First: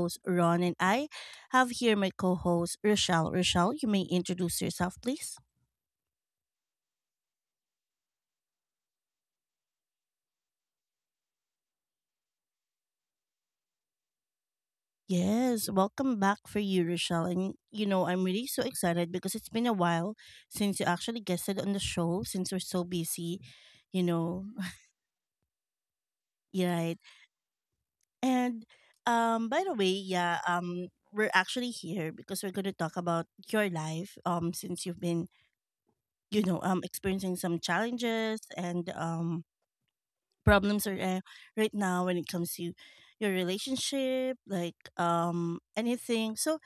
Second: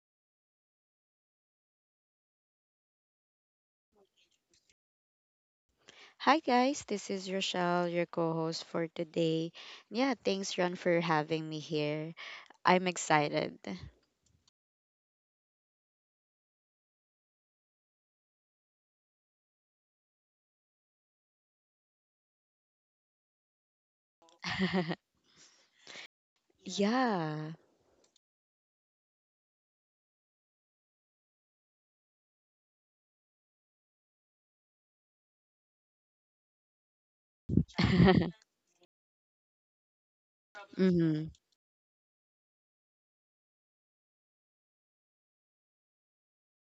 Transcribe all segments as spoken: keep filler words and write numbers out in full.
host, Ron, and I have here my co host, Rochelle. Rochelle, you may introduce yourself, please. Hi guys, this is Rochelle, your co-host for today. Yeah, thanks Ron for having me here. I'm excited. Yes, welcome back for you, Rochelle. And, you know, I'm really so excited because it's been a while since you actually guested on the show, since we're so busy, you know, yeah, right. Yeah. And, um, by the way, yeah, um, we're actually here because we're going to talk about your life um since you've been you know um experiencing some challenges and um problems, or, uh, Mhm. right now when it comes to your relationship like um anything, so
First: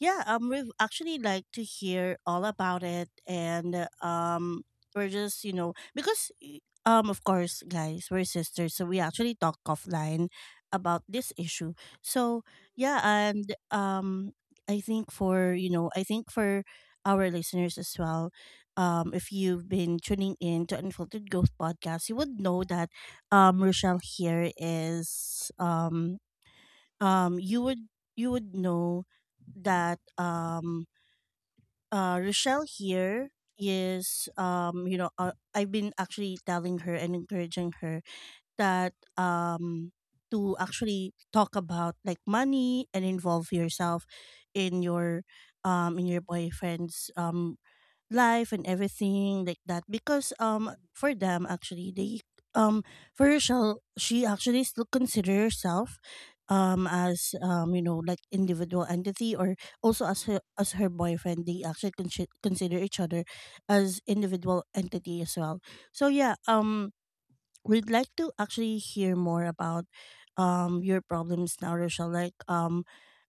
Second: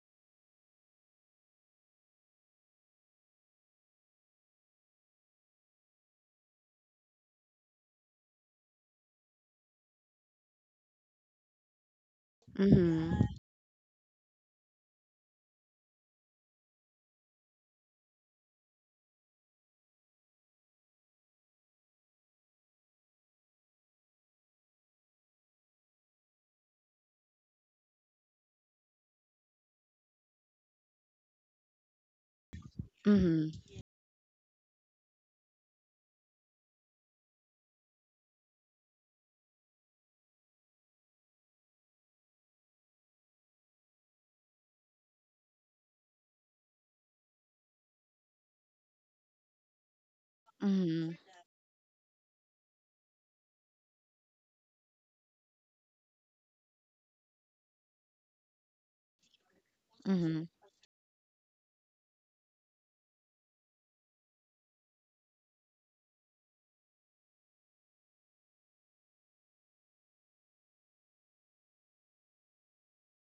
yeah, um, we've actually like to hear all about it, and um, we're just you know because y- um, of course, guys, we're sisters, so we actually talk offline about this issue. So yeah, Mhm. and um, I think for you know, I think for our listeners as well, um, if you've been tuning in to Unfiltered Growth Podcast, you would know that um, Rochelle here is um um you would you would know that um uh Rochelle here Mhm. is um you know uh, I've been actually telling her and encouraging her that um to actually talk about like money and involve yourself in your um in your boyfriend's um life and everything like that because um Mhm. for them actually they um for herself she actually still consider herself um as um you know like individual entity, or also as her Mhm. as her boyfriend they actually con- consider each other as individual entity as well. So yeah um we'd like to actually hear more about um your problems now, Rochelle, like um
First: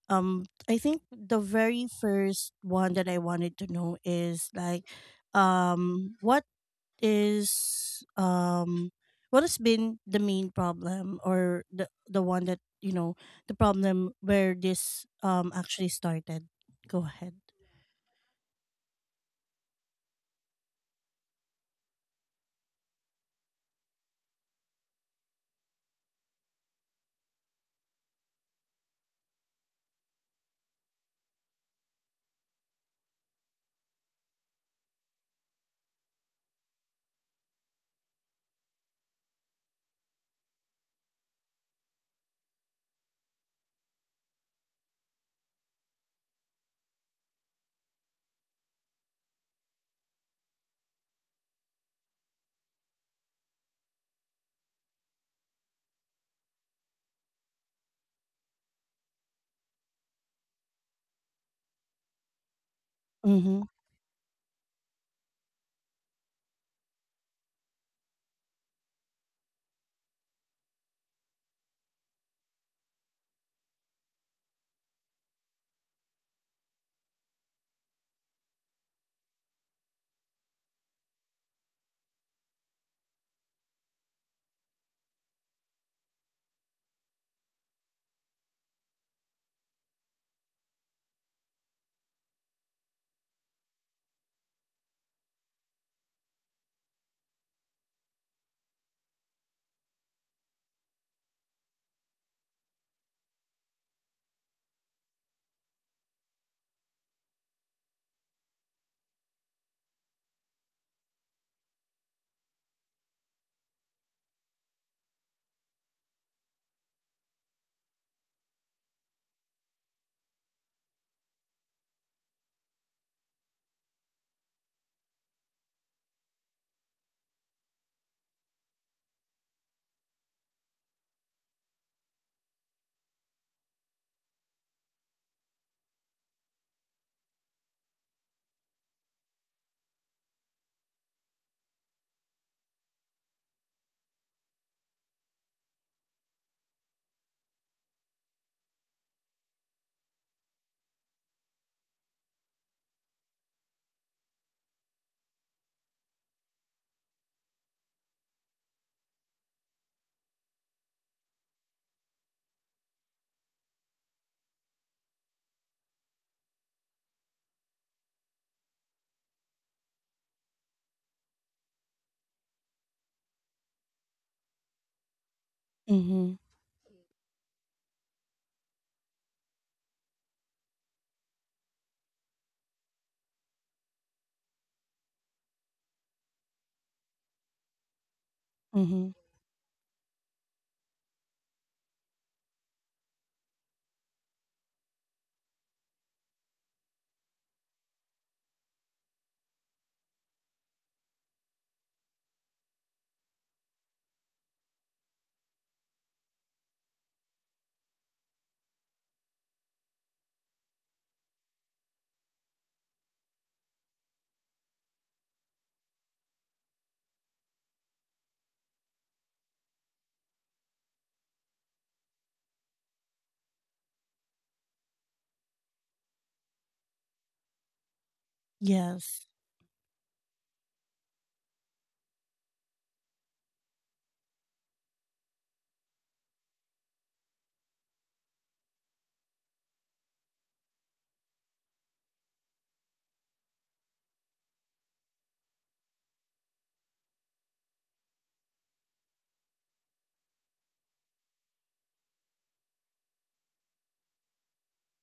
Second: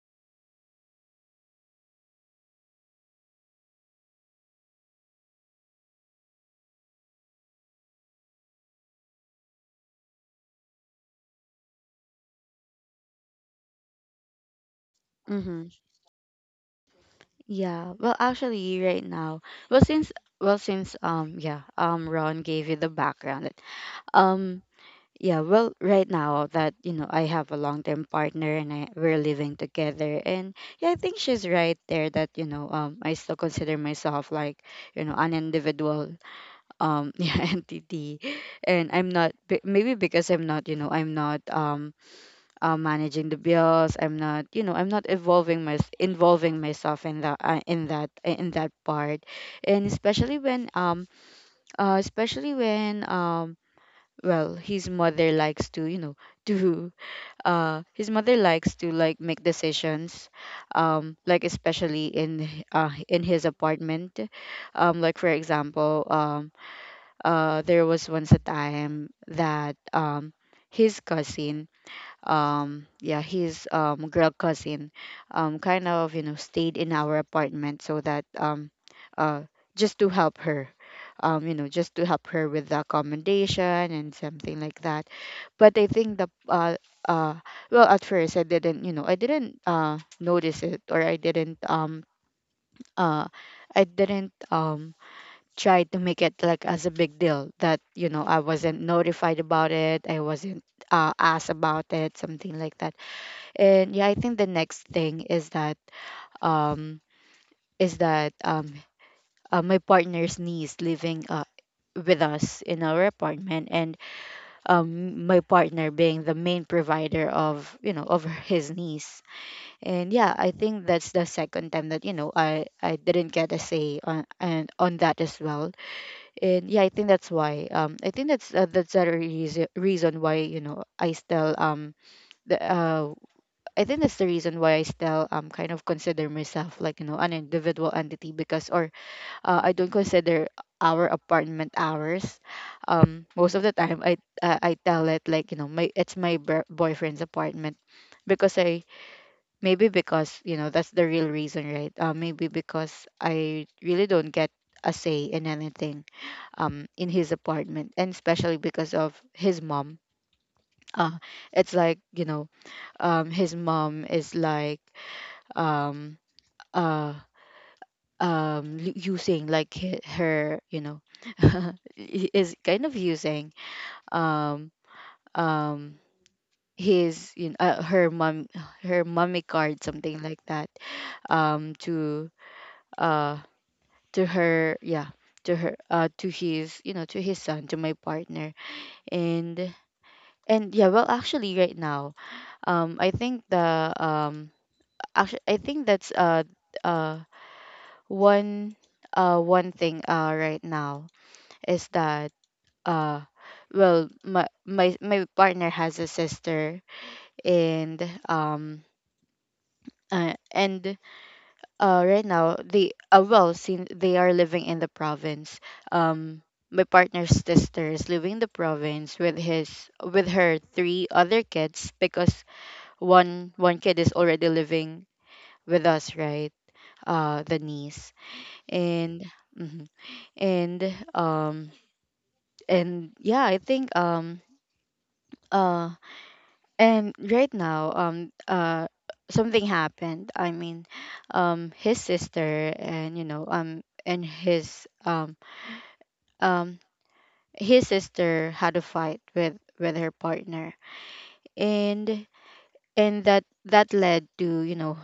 um I think the very first one that I wanted to know is like um what is um what has been the main problem, or the the one that you know, the problem where this um Mhm. actually started. Go ahead. Yeah. Well, actually right now, well since well since um yeah, um Ron gave you the background. Um Yeah, well, right now that you know I have a long-term partner and I, we're living together, and yeah, I think she's right there that you know um I still consider myself like you know an individual, um yeah, entity, and I'm not be- maybe because I'm not you know I'm not um uh, managing the bills, I'm not you know I'm not evolving my involving myself in that, uh, in that in that part, and especially when um uh especially when um well his mother likes to you know do uh his mother likes to like make decisions, um like especially in h- uh in his Mhm. apartment. Um like for example, um uh there was once a time that um his cousin, um yeah, his um girl cousin, um kind of, you know stayed in our apartment so that, um uh just to help her, um you know just to help her with the accommodation and something like that. But I think the uh uh well at first I didn't, you know I didn't uh notice it, or I didn't, um uh I didn't um try to make it like as a big deal that, you know, I wasn't notified about it. I wasn't, uh, asked about it, something like that. And yeah, I think the next thing is that, um is that um uh, my partner's niece living, uh, with us in our apartment. And um my partner being the main provider of, you know, of his niece. And yeah, I think that's the second time that, you know, i i didn't get a say on and on that as well. And yeah, I think that's why, um I think that's, uh, that's the reason reason why, you know, I still, um the uh I think that's the reason why I still, um kind of consider myself like, you know, an individual entity. Because, or, uh, I don't consider our apartment hours. Um, most of the time I, uh, I tell it like, you know, my it's my br- boyfriend's apartment. Because I, maybe because, you know, that's the real reason, right. Uh, maybe because I really don't get a say in anything, um in his apartment, and especially because of his mom. Uh, it's like, you know, um his mom is like, um uh um l- using, like, he- her, you know, i- is kind of using, um um Mhm. his, you know, uh, her mom, her mommy card, something like that, um to, uh to her, yeah, to her, uh, to his, you know, to his son, to my partner. Mhm. And and yeah, well actually right now, um I think the um actually I think that's, uh uh one uh one thing, uh, right now, is that, uh well my my my partner has a sister. And um uh, and uh, right now they, uh, well since they are living in the province, um my partner's sister is living in the province with his with her three other kids, because one one kid is already living with us, right, uh, the niece. And Yes. Mhm. And um and yeah, I think, um uh and right now, um uh something happened. I mean, um his sister, and, you know, um and his um um his sister had a fight with with her partner, and and that that led to, you know,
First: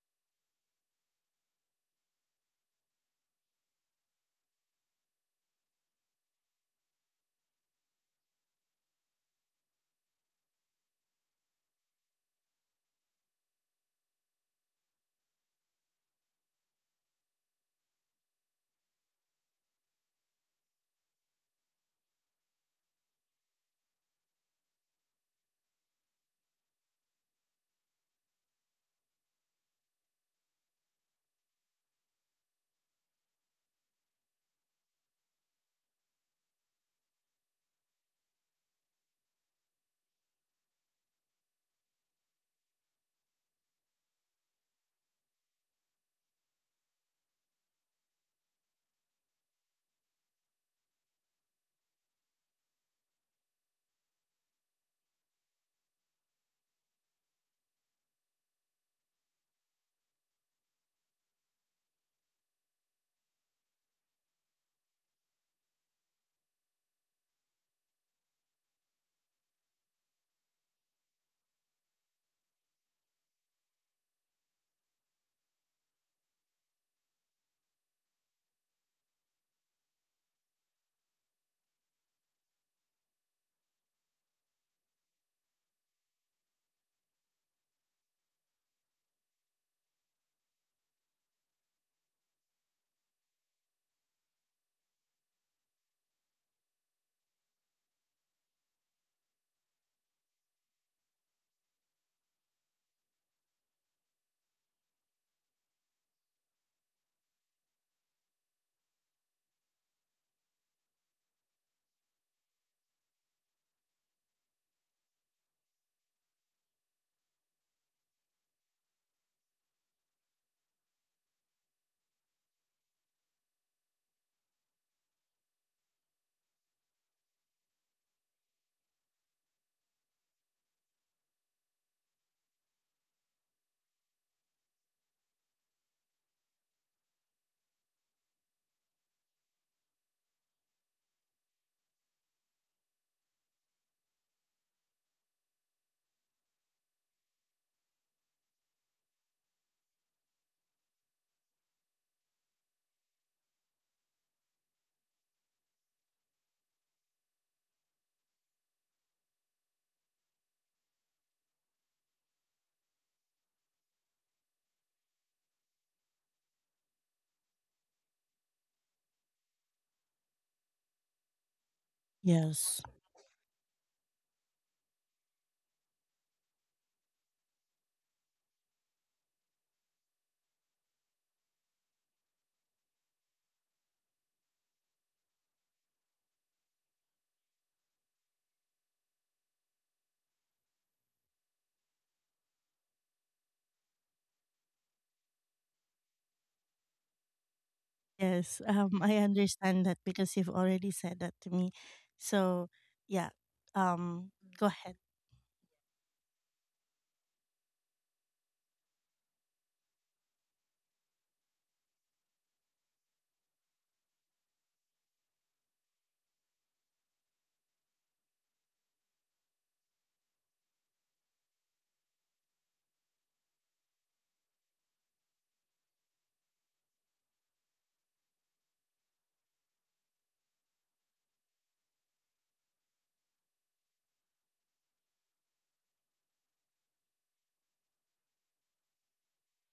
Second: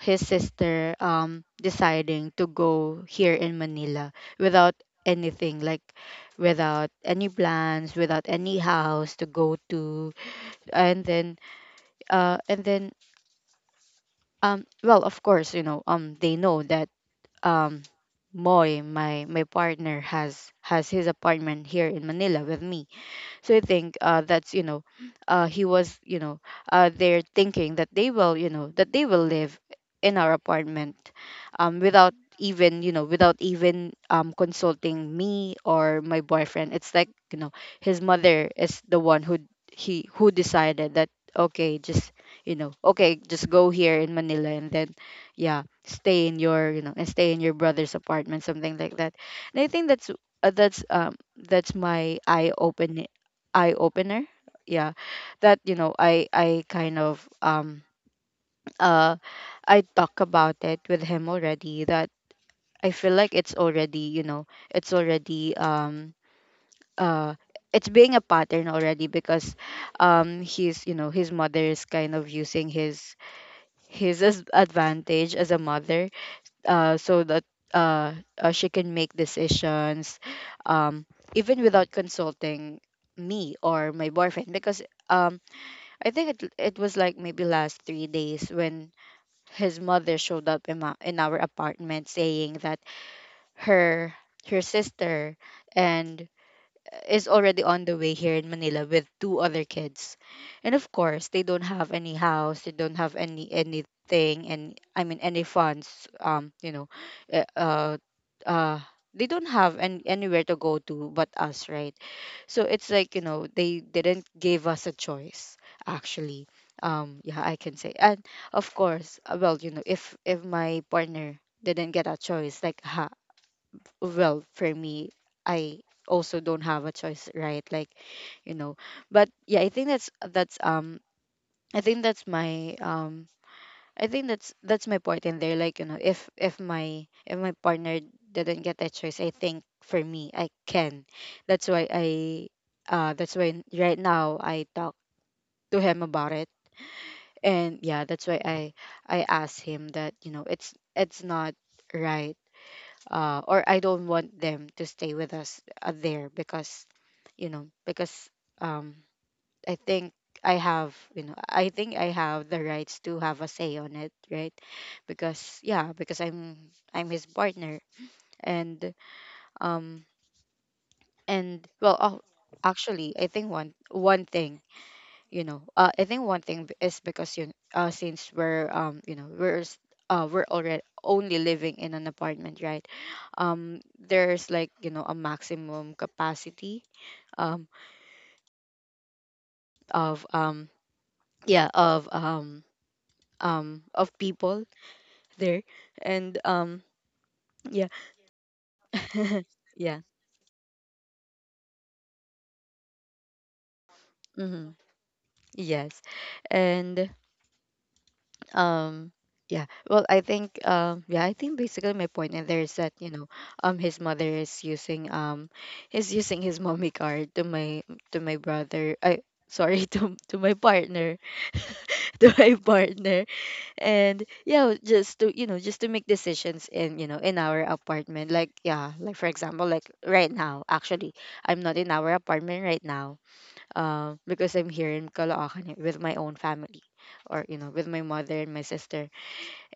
his sister, um deciding to go here in Manila, without anything, like, without any plans, without any house to go to. And then, uh and then um, well of course, you know, um they know that, um Moy my my partner has has his apartment here in Manila with me. So I think, uh, that's, you know, uh, he was you know, uh, they're thinking that they will, you know that they will live in our apartment, um, without even, you know without even, um consulting me or my boyfriend. It's like, you know, his mother is the one who he who decided that, okay, just, you know okay, just go here in Manila, and then, yeah, stay in your, you know and stay in your brother's apartment, something like that. And I think that's, uh, that's, um that's my eye open eye opener. Yeah, that, you know, I I kind of, um uh I talk about it with him already. That I feel like it's already, you know, it's already, um uh it's being a pattern already. Because, um he's, you know, his mother is kind of using his, his as- advantage as a mother, uh, so that, uh, uh, she can make decisions, um even without consulting me or my boyfriend. Because, um, I think it it was like maybe last three days when his mother showed up in, my, in our apartment, saying that her her sister, and uh, is already on the way here in Manila with two other kids. And of course, they don't have any house, they don't have any anything, and I mean any funds, um you know uh uh uh, they don't have an anywhere to go to but us, right? So it's like, you know, they didn't give us a choice, actually, um yeah, I can say. And of course, uh, well, you know, if if my partner didn't get a choice, like, ha, well for me, I also don't have a choice, right, like, you know. But yeah, I think that's that's um I think that's my, um I think that's that's my point in there. Like, you know, if if my if my partner didn't get that choice, I think for me I can. That's why I, uh, that's why right now I talk to him about it, and yeah, that's why I I asked him that, you know, it's it's not right. Uh, or I don't want them to stay with us, uh, there, because, you know, because, um I think I have, you know, I think I have the rights to have a say on it, right? Because yeah, because I'm I'm his partner, and um and well, oh, Yes. actually, I think one one thing, you know, uh, I think one thing b- is because you uh since we're, um you know, we're s- uh we're already only living in an apartment, right? Um, there's like, you know, a maximum capacity, um of, um yeah, of um um of people there. And um yeah. Yes. um I understand that Yeah. because you've already said that to me, so yeah um go Hmm. ahead. Yes. And um yeah, well, I think, um yeah, I think basically my point in there is that, you know, um his mother is using, um is using his mommy card to my, to my brother, I, sorry, to, to my partner. To my partner. And yeah, just to, you know just to make decisions in, you know in our apartment, like, yeah, like for example, like right now actually, I'm not in our apartment right now, uh, because I'm here in Caloocan, eh, with my own family, or, you know, with my mother and my sister.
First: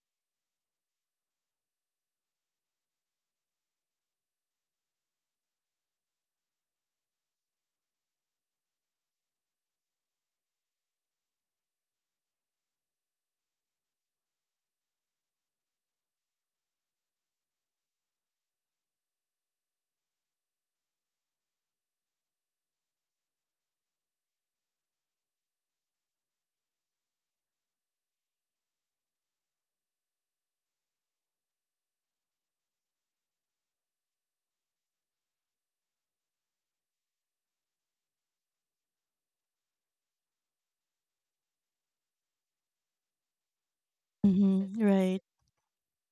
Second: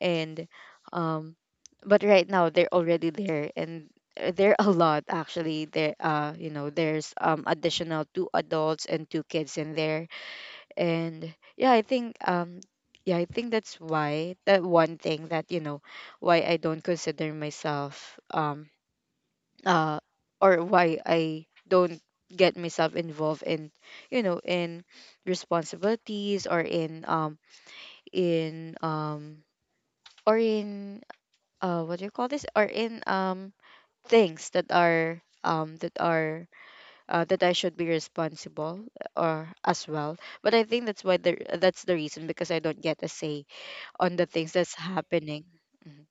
And um but right now they're already there, and, uh, they're a lot actually there, uh, you know, there's, um additional two adults and two kids in there. And yeah, I think, um yeah, I think that's why, that one thing, that, you know, why I don't consider myself, um uh or why I don't get myself involved in, you know, in responsibilities, or in, um in um or in uh what do you call this, or in, um things that are, um that are, uh, that I should be responsible, or as well. But I think that's why, the that's the reason, because I don't get a say on the things Mhm. that's Right. happening. Mm-hmm.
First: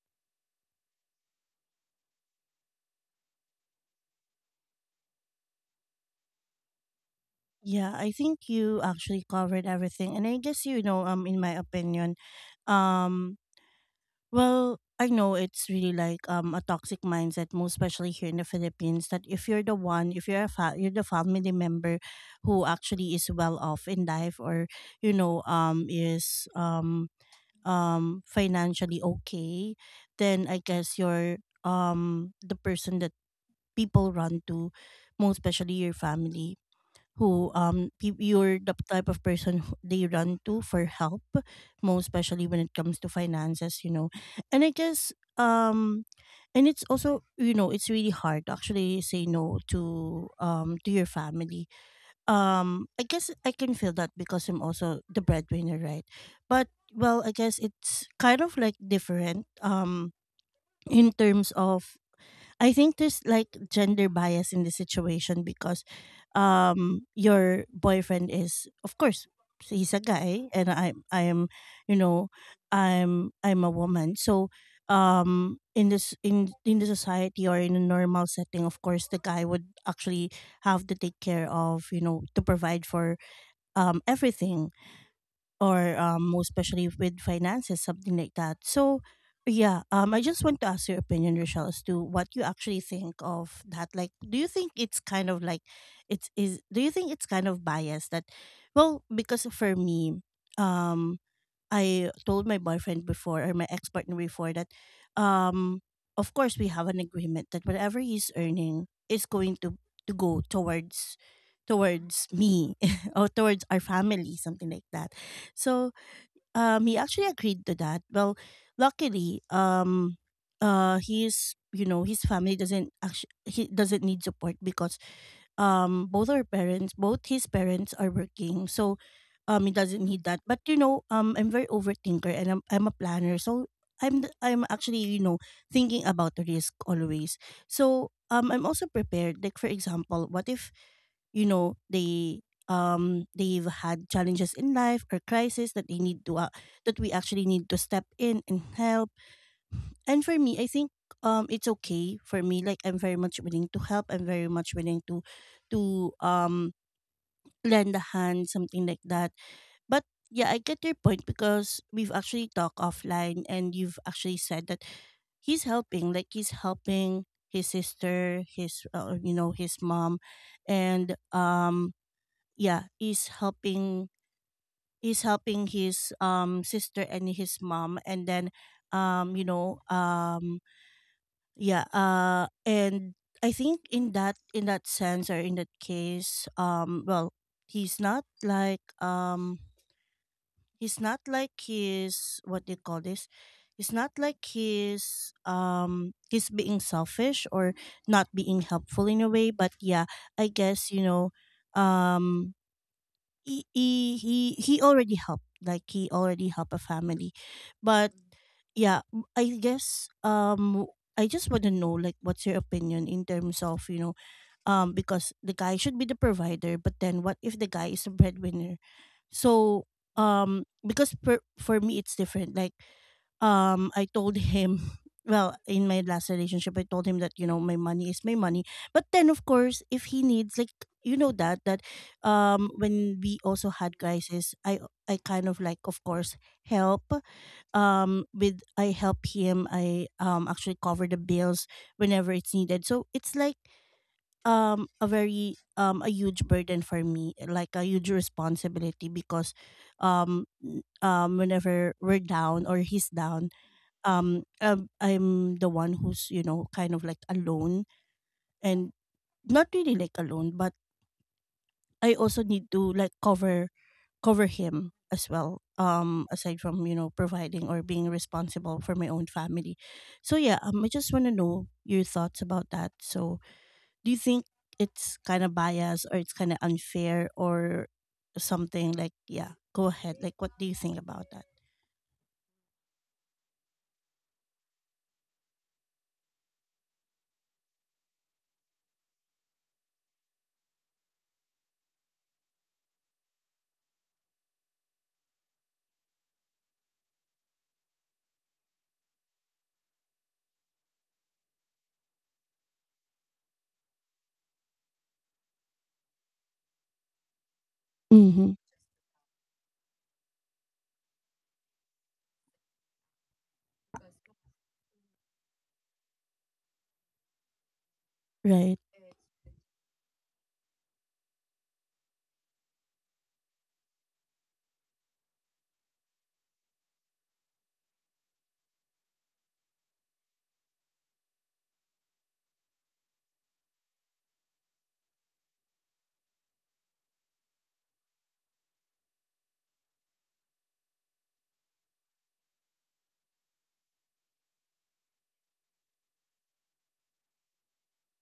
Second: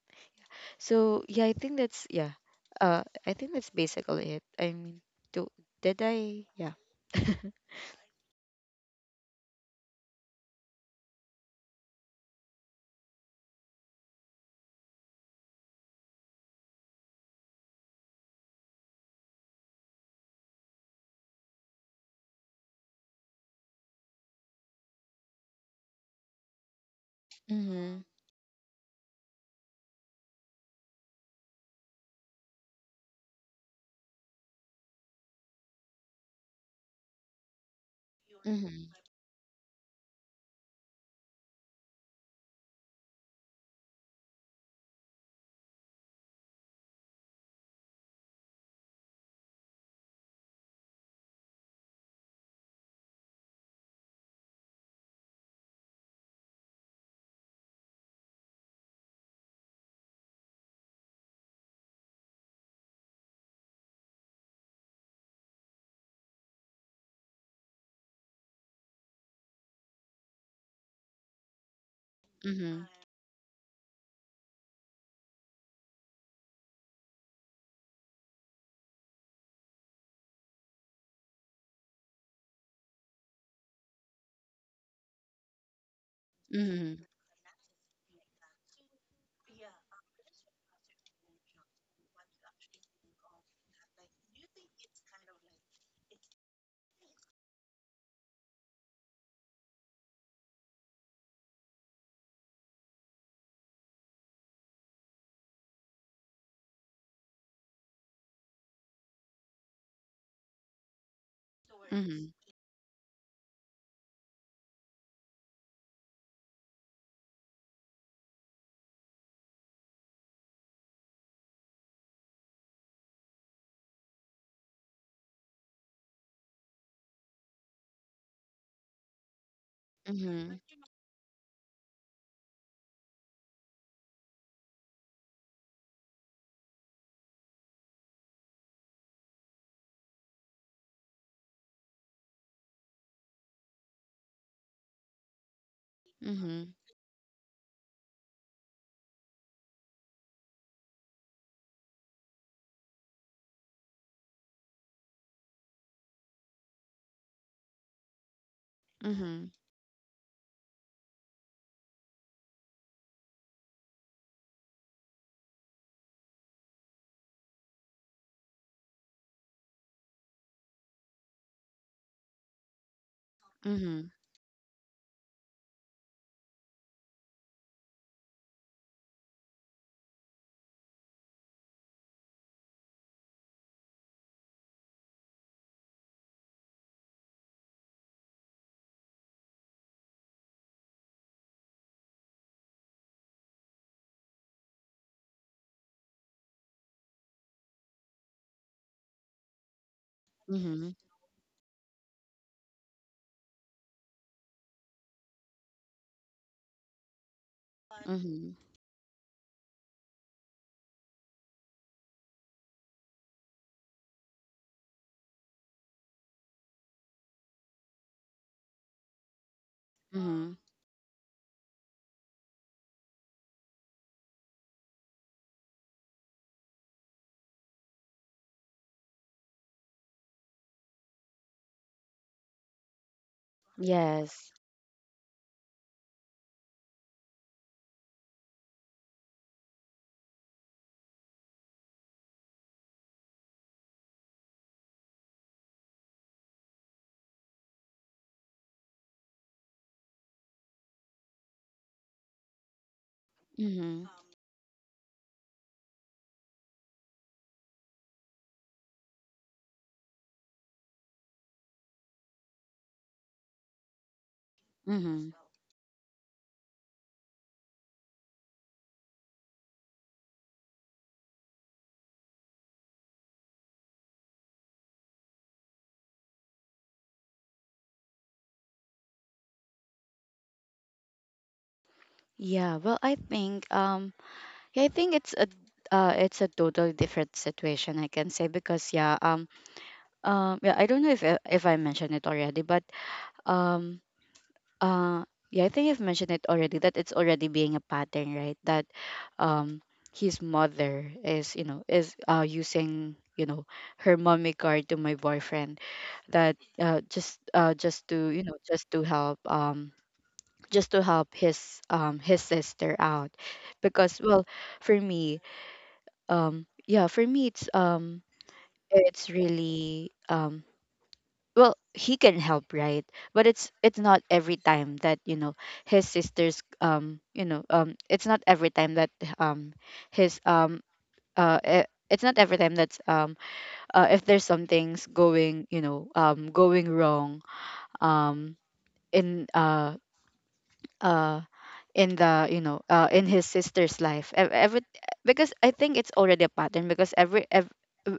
So yeah, I think that's, yeah, uh, I think that's basically it. I mean, do did I? Yeah. Yeah, I think you actually covered everything. And I guess, you know, um in my opinion, um well, I know it's really like um a toxic mindset, most especially here in the Philippines, that if you're the one, if you're a fa- you're the family member who actually is well off in life, or you know, um is um Mhm. um financially okay, then I guess you're um the person that people run to, most especially your family, who um peop- you're the Mhm. type of person who they run to for help, most especially when it comes to finances, you know and I guess um and it's also, you know it's really hard to actually say no to, um to your family. um I guess I can feel that because I'm also the breadwinner, right? But well, I guess it's kind of like different um in terms of, I think there's like gender bias in the situation because um your boyfriend is of course he's a guy and I I am, you know Mhm. I'm I'm a woman. So um in this in in the society or in a normal setting, of course the guy would actually have to take care of, you know to provide for um everything, or um, most especially Mhm. with finances, something like that. So, yeah, um, I just want to ask your opinion, Rochelle, as to what you actually think of that. Like, do you think it's kind of like, it's is? Do you think it's kind of biased that, well, because for me, um, I told my boyfriend before, or my ex partner before, that, um, of course we have an agreement that whatever he's earning is going to to go towards towards Mhm. me, or towards our family, something like that. So um, he actually agreed to that. Well, luckily, um, uh, he's you know his family doesn't actually, he doesn't need support, because um both our parents, both his parents, are working, so um he doesn't need that, but Mhm. you know um I'm very overthinker, and i'm, I'm a planner, so i'm th- I'm actually, you know thinking about the risk always. So um I'm also prepared, like for example what if you know they, um they've had challenges in life or crisis that, they need to uh, Mhm. that we actually need to step in and help. And for me, I think um it's okay for me. Like I'm very much willing to help. I'm very much willing to to um lend a hand, something like that. Mhm. But yeah, I get your point because we've actually talked offline and you've actually said that he's helping, like he's helping his sister, his uh, you know, his mom, and um yeah, he's helping Mhm. he's helping his um sister and his mom, and then um you know um yeah, uh and I think in that in that sense, or in that case, um well, he's not like, um he's not like, his, what do you call this? It's not like he's, um he's being selfish or not being helpful in a way, but yeah, I guess, Mhm. you know, um he he he he already helped, like he already helped a family, but Mhm. yeah m- I guess, um I just want to know, like, what's your opinion in terms of, you know um because the guy should be the provider, but then what if the guy is a breadwinner, so Mhm. um because per, for me it's different. Like um I told him, well, in my last relationship I told him that, you know my money is my money, but then of course if he needs, like, you know that that um when we also had Yes. crisis, i i kind of, like, of course help, um with I help him, I um actually cover the bills whenever it's needed, so it's like um a very um a huge burden for me, like a huge responsibility because, um n- um whenever we're down, or he's down Mhm. um um, I'm the one who's, you know kind of like alone, and, not really like alone, but I also need to, like, cover cover him as Mhm. well, um aside from, you know providing or being responsible for my own family. So yeah um I just want to know your thoughts about that. So do you think it's kind of biased, or it's kind of unfair, or something like, yeah, go ahead. Like what do you think about that? Yeah, well, I think, um yeah, I think it's a, uh, it's a totally different situation I can say. Because yeah, um um yeah, I don't know if I- if I mentioned it already, but, um Uh, yeah, I think I've mentioned it already that it's already being a pattern, right? That, um his mother is, you know, is, uh, using, you know, her mommy card to my boyfriend, that, uh just, uh just to, you Mhm. know, just to help, um just to help his, um his sister out. Because, well, for me, um yeah, for me, it's um Right. it's really... um well, he can help, right? But it's it's not every time that, you know, his sisters, um you know um it's not every time that... um his um uh eh, it's not every time that's... um uh, if there's some things going, you know, um going wrong um in uh uh in the, you know, uh in his sister's life, ev- every because I think it's already a pattern because every ev-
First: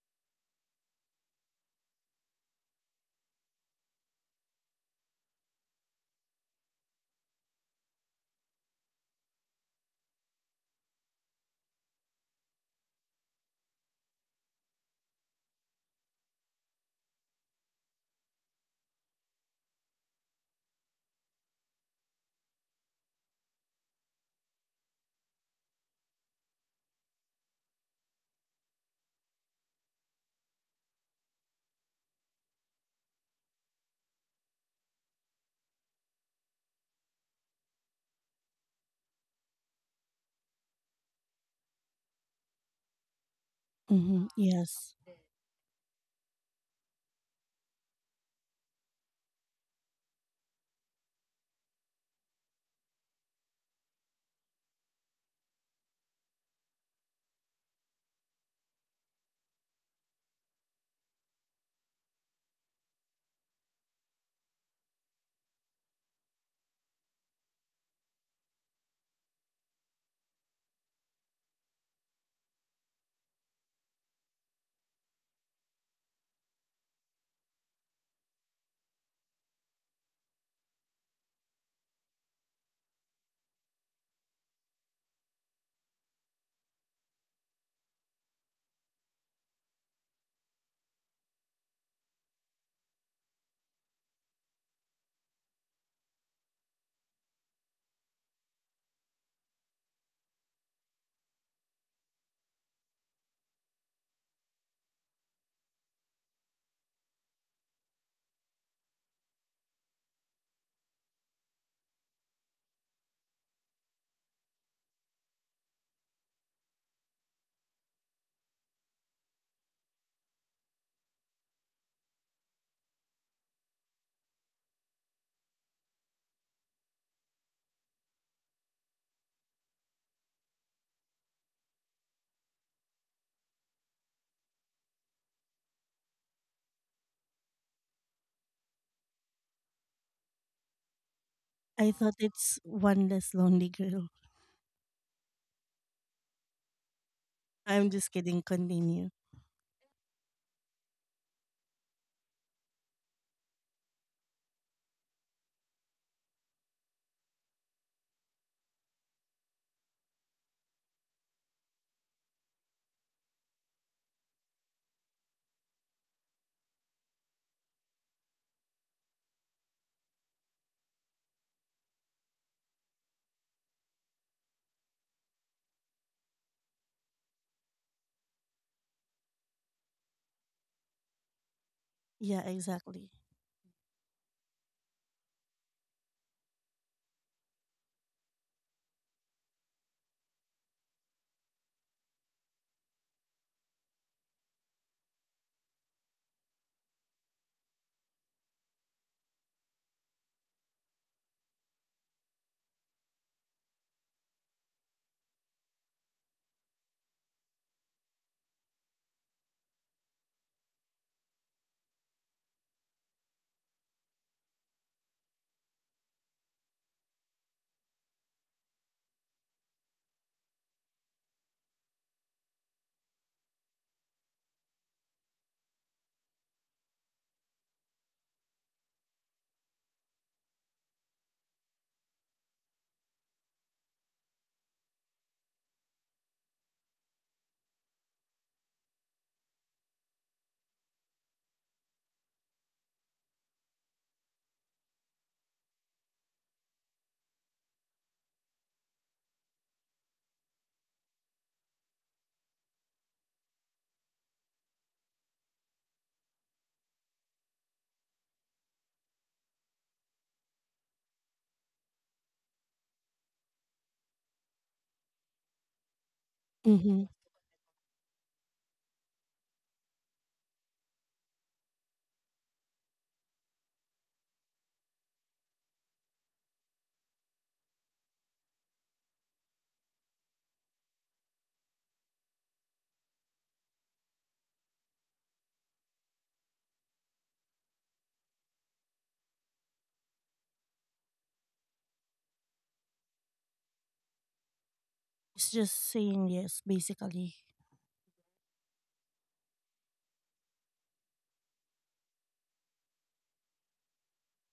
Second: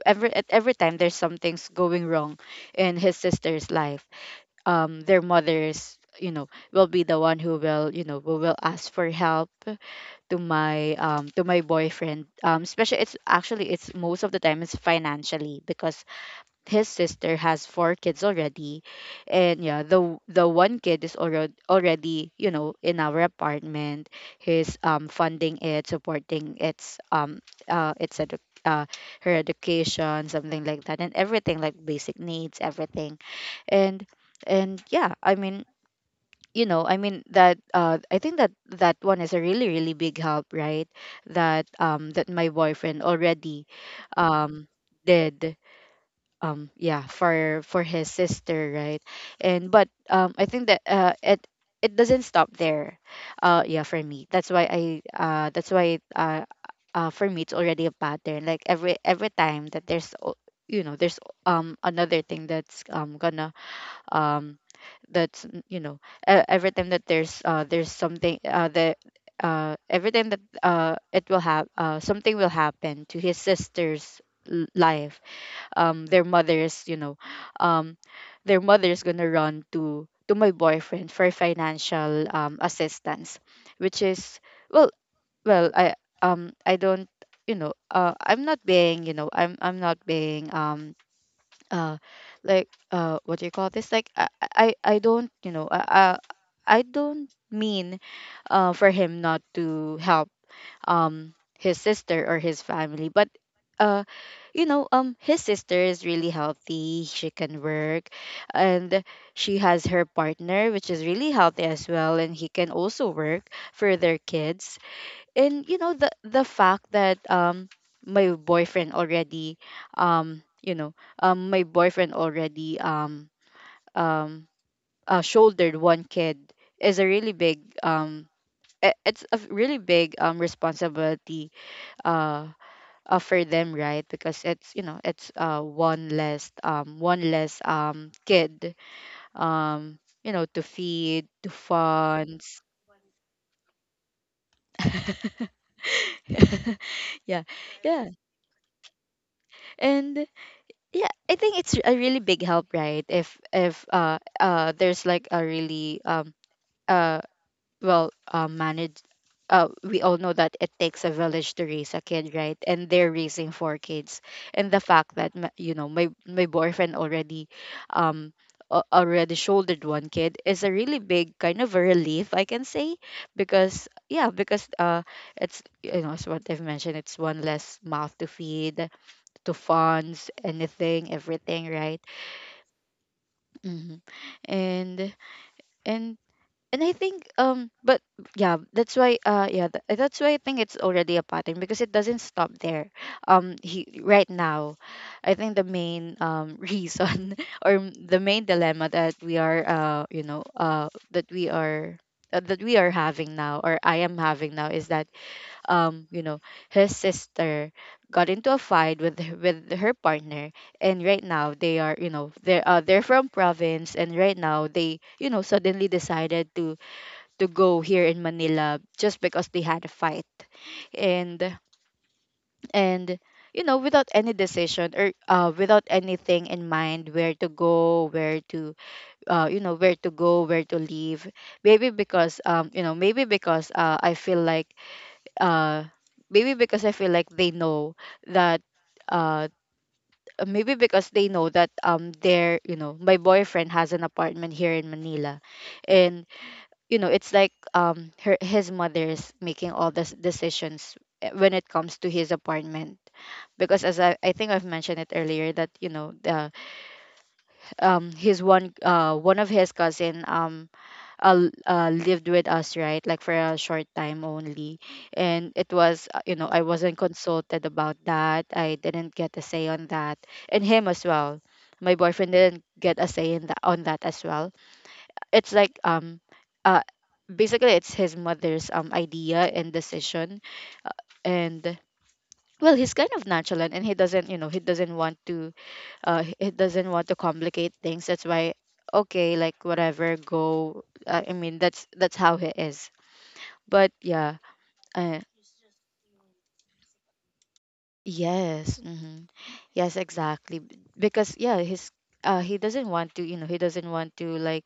every, at every time there's some things going wrong in his sister's life. Um their mothers, you know, will be the one who will, you know, who will ask for help to my... um to my boyfriend, um especially, it's actually, it's most of the time, it's financially, because his sister has four kids already. And yeah, the the one kid is already already, you know, in our apartment. He's um funding it, supporting its um uh its edu- uh, her education, something like that, and everything, like basic needs, everything. And and yeah, I mean, you know, i mean that uh I think that that one is a really, really big help, right? That um that my boyfriend already Mhm. um Yes. did, um yeah, for for his sister, right? And but um I think that uh it it doesn't stop there. Uh yeah, for me that's why I... uh that's why... uh uh for me it's already a pattern, like every every time that there's, o- you know, there's um another thing that's um gonna... um that's n- you know, e- every time that there's uh there's something uh that... uh every time that uh it will have uh something, will happen to his sister's l- life. Um their mothers, you know, um their mother's gonna run to to my boyfriend for financial um assistance. Which is, well, well i um I don't... you know, uh I'm not being, you know, i'm i'm not being um uh like, uh what do you call this, like, i i, I don't, you know, i i I don't mean uh for him not to help um his sister or his family. But uh you know, um his sister is really healthy, she can work. And she has her partner, which is really healthy as well, and he can also work for their kids. And you know, the the fact that um my boyfriend already... um you know, um my boyfriend already um um uh, shouldered one kid is a really big um i- it's a really big um responsibility uh offer them, right? Because it's, you know, it's uh one less... um one less um kid, um you know, to feed, to I thought it's funds. one less lonely girl. yeah I'm yeah just kidding. Continue. And yeah, I think it's a really big help, right? If if uh uh there's like a really um uh well, uh, manage... uh, we all know that it takes a village to raise a kid, right? And they're raising four kids. And the fact that, my- you know, my my boyfriend already um a- already shouldered one kid is a really big kind of a relief, I can say. Because, yeah, because uh it's, you know, as what I've mentioned, it's one less mouth to feed, to funds, anything, everything, right? Yeah, exactly. Hmm. And and and I think um but, yeah, that's why... uh yeah, th- that's why I think it's already a pattern, because it doesn't stop there. Um he, right now... I think the main um reason, or m- the main dilemma that we are, uh you know, uh that we are uh, that we are having now, or I am having now, is that, um you know, his sister got into a fight with h- with her partner. And right now they are, you know, they're, uh, they're from province, and right now they, you know, suddenly decided to to go here in Manila, just because they had a fight. And and you know, without any decision, or, uh, without anything in mind where to go, where to... uh, you know, where to go, where to leave. Maybe because, um, you know, maybe because, uh, I feel like... uh maybe because I feel like they know that... uh maybe because they know that, um their, you know, my boyfriend has an apartment here in Manila. And you know, it's like, um her his mother's making all the decisions, eh, when it comes to his apartment. Because, as I, I think I've mentioned it earlier, that you know, the um his one... uh one of his cousin, um uh, uh, lived with us, right, like for a short time only. And it was, uh, you know, I wasn't Mhm. consulted about that, I didn't get a say on that. And him as well, my boyfriend didn't get a say in that, on that, as well. It's like, um basically, it's his mother's um idea and decision. And, well, he's kind of nonchalant, and he doesn't, you know, he doesn't want to... uh he doesn't want to complicate things, that's why, okay, like, whatever, go... uh, I mean, that's that's how he is. But, yeah, uh, It's just saying yes basically. yes. Hmm. Yes, exactly. B- Because, yeah, his, uh he doesn't want to, you know, he doesn't want to, like,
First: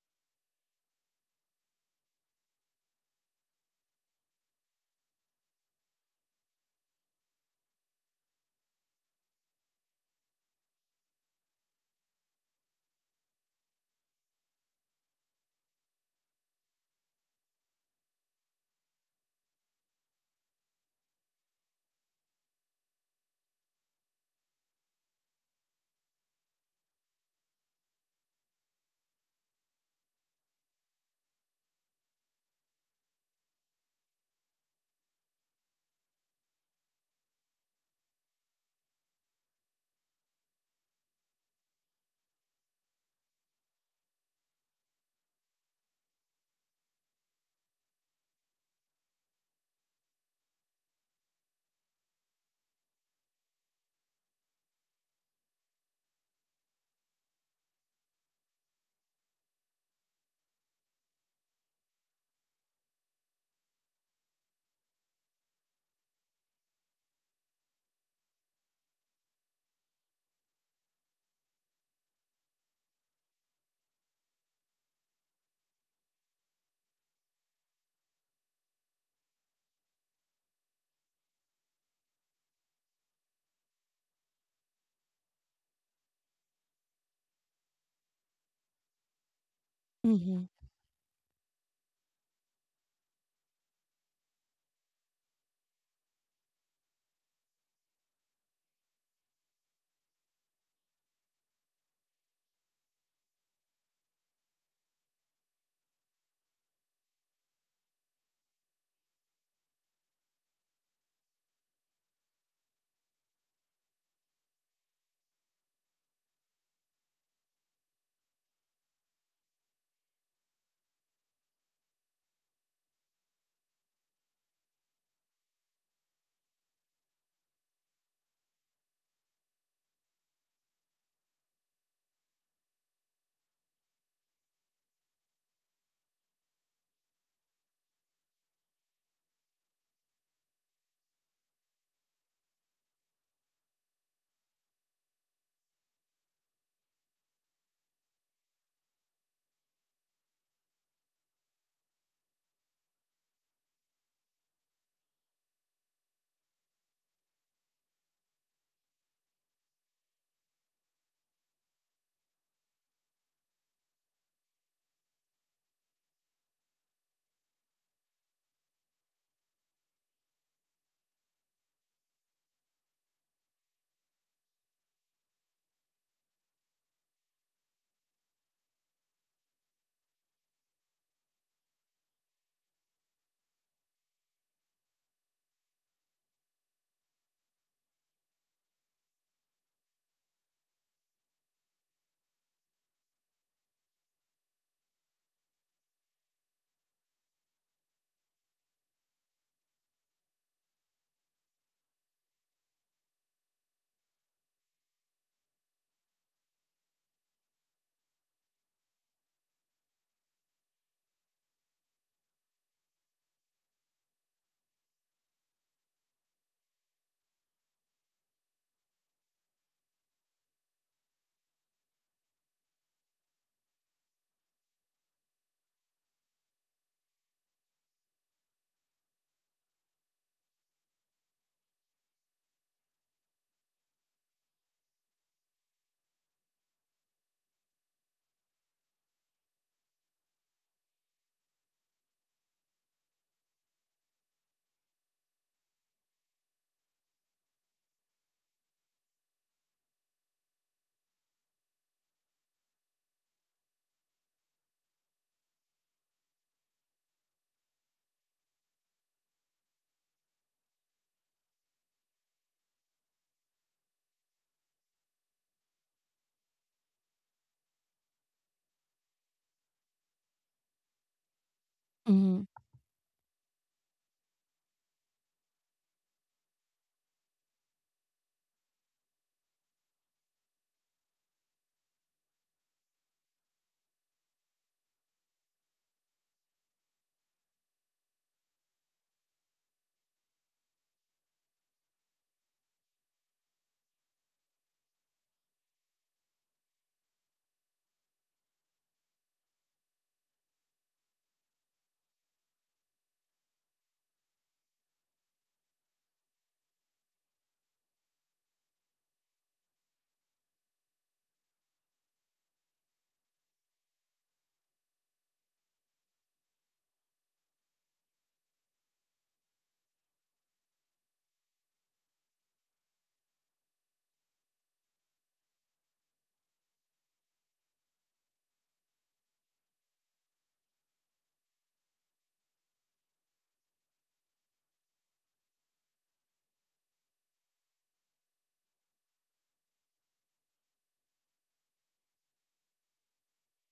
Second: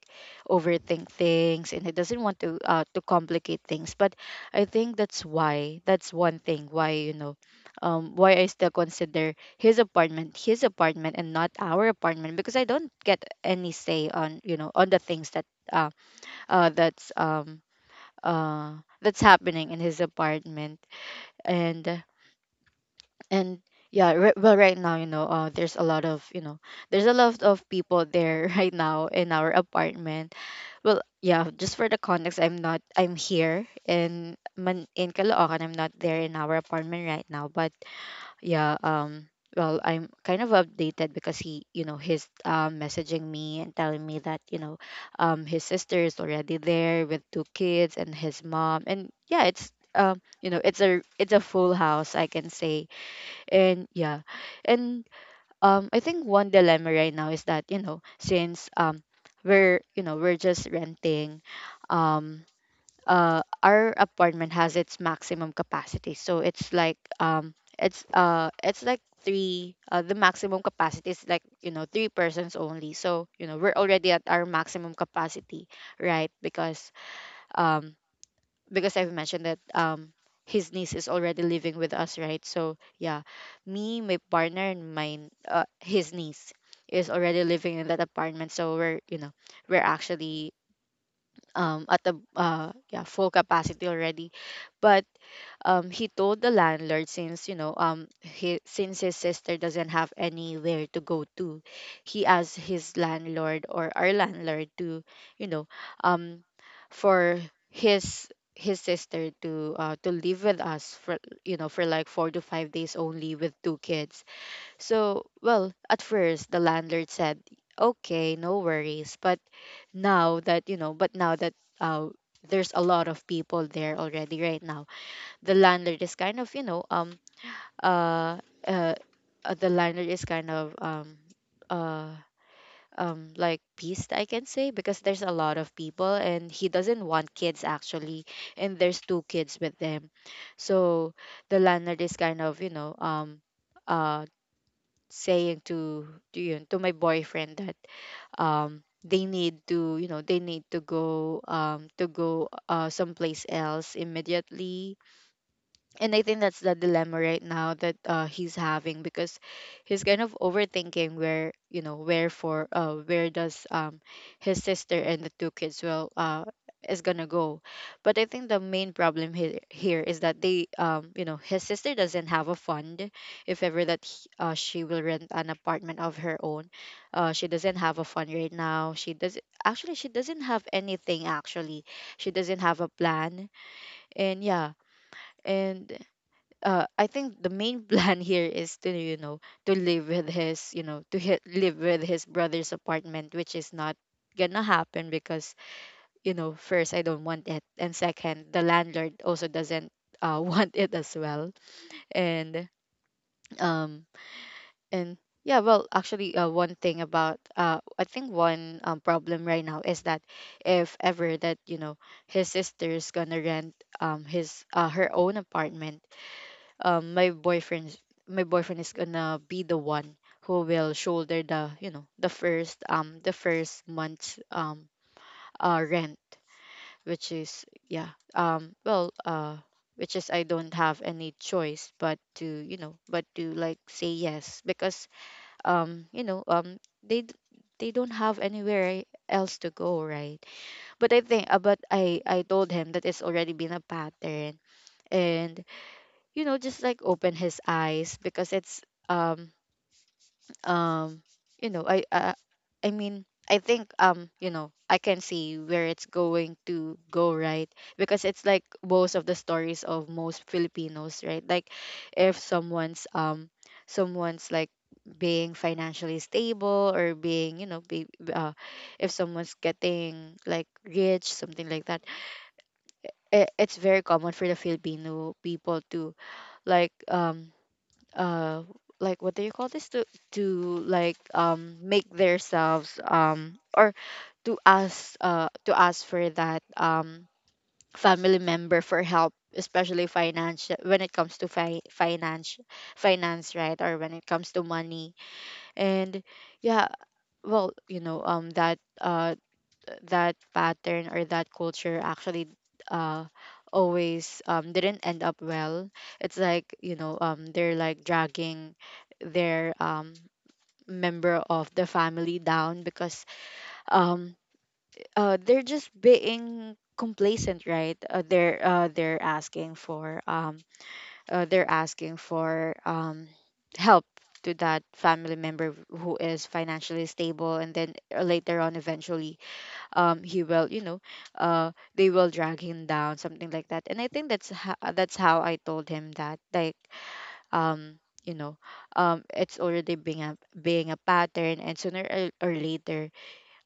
overthink things, and he doesn't want to, uh to complicate things. But I think that's why, that's one thing why, you know, um why I still consider his apartment his apartment, and not our apartment, because I don't get any say on, you know, on the things that... uh uh that's um uh that's happening in his apartment. And and yeah, right, well, right now, you know, uh there's a lot of, you know, there's a lot of people there right now in our apartment. Well, yeah, just for the context, I'm not I'm here in man in Caloocan, I'm not there in our apartment right now, but yeah, um well, I'm kind of updated because he, you know, he's, uh, messaging me and telling me that, you know, um his sister is already there with two kids and his mom. And yeah, it's, um you know, it's a, it's a full house, I can say. And yeah. And um I think one dilemma right now is that, you know, since um we're, you know, we're just renting, um uh our apartment has its maximum capacity. So it's like, um it's uh it's like three, uh, the maximum capacity is, like, you know, three persons only. So, you know, we're already at our maximum capacity, right, because, um because I've mentioned that, um his niece is already living with us, right? So yeah, me, my partner, and mine, uh, his niece, is already living in that apartment. So, we're you know, we're Mhm. actually um at the, uh yeah, full capacity already. But um he told the landlord, since, you know, um he since his sister doesn't have anywhere to go to, he asked his landlord, or our landlord, to, you know, um for his, his sister to, uh to live with us for, you know, for like four to five days only, with two kids. So, well, at first, the landlord said, okay, no worries. But now that, you know, but now that uh there's a lot of people there already right now, the landlord is kind of, you know, um uh uh, uh the landlord is kind of um uh um like, pissed, I can say, because there's a lot of people, and he doesn't want kids, actually. And there's two kids with them. So, the landlord is kind of, you know, um uh saying to to you to my boyfriend that um they need to, you know, they need to go, um to go, uh someplace else immediately. And I think that's the dilemma right now that, uh, he's having, because he's kind of overthinking where, you know, where for, uh, where does, um his sister and the two kids will, uh is gonna go. But I think the main problem here here is that they, um you know, his sister doesn't have a fund, if ever that he, uh, she will rent an apartment of her own. Uh she doesn't have a fund right now, she does... actually, she doesn't have anything, actually. She doesn't have a plan. And, yeah. And, uh, I think the main plan here is to, you know, to live with his, you know, to hit, live with his brother's apartment, which is not gonna happen because, you know, first, I don't want it, and second, the landlord also doesn't, uh, want it as well. And um and yeah. Well, actually, uh, one thing about, uh I think one, um, problem right now is that, if ever that, you know, his sister's gonna rent um his uh, her own apartment, um my boyfriend's my boyfriend is gonna be the one who will shoulder the, you know, the first, um the first month's, um uh rent. Which is, yeah, um well uh which is, I don't have any choice but to, you know, but to, like, say yes, because, um you know, um they, d- they don't have anywhere else to go, right? But I think, uh, but I I told him that it's already been a pattern, and you know just like open his eyes because it's um um you know I uh, I mean, I think, um you know I can see where it's going to go, right? Because it's like most of the stories of most Filipinos, right? Like if someone's um someone's like being financially stable, or being, you know be, uh, if someone's getting like rich, something like that. Mhm. It, it's very common for the Filipino people to like um uh like, what do you call this, to to like um make themselves, um or to ask uh to ask for that, um family member for help, especially financial, when it comes to fi- finance finance, right? Or when it comes to money. And yeah, well, you know um that, uh that pattern or that culture actually, uh always, um didn't end up well. It's like, you know um they're like dragging their, um member of the family down, because, um uh they're just being complacent, right? Uh, they're uh they're asking for, um uh, they're asking for um help to that family member who is financially stable, and then later on, eventually, um he will, you know, uh they will drag him down, something like that. And I think that's ho- that's how I told him, that like, um you know um it's already being a being a pattern, and sooner or, or later,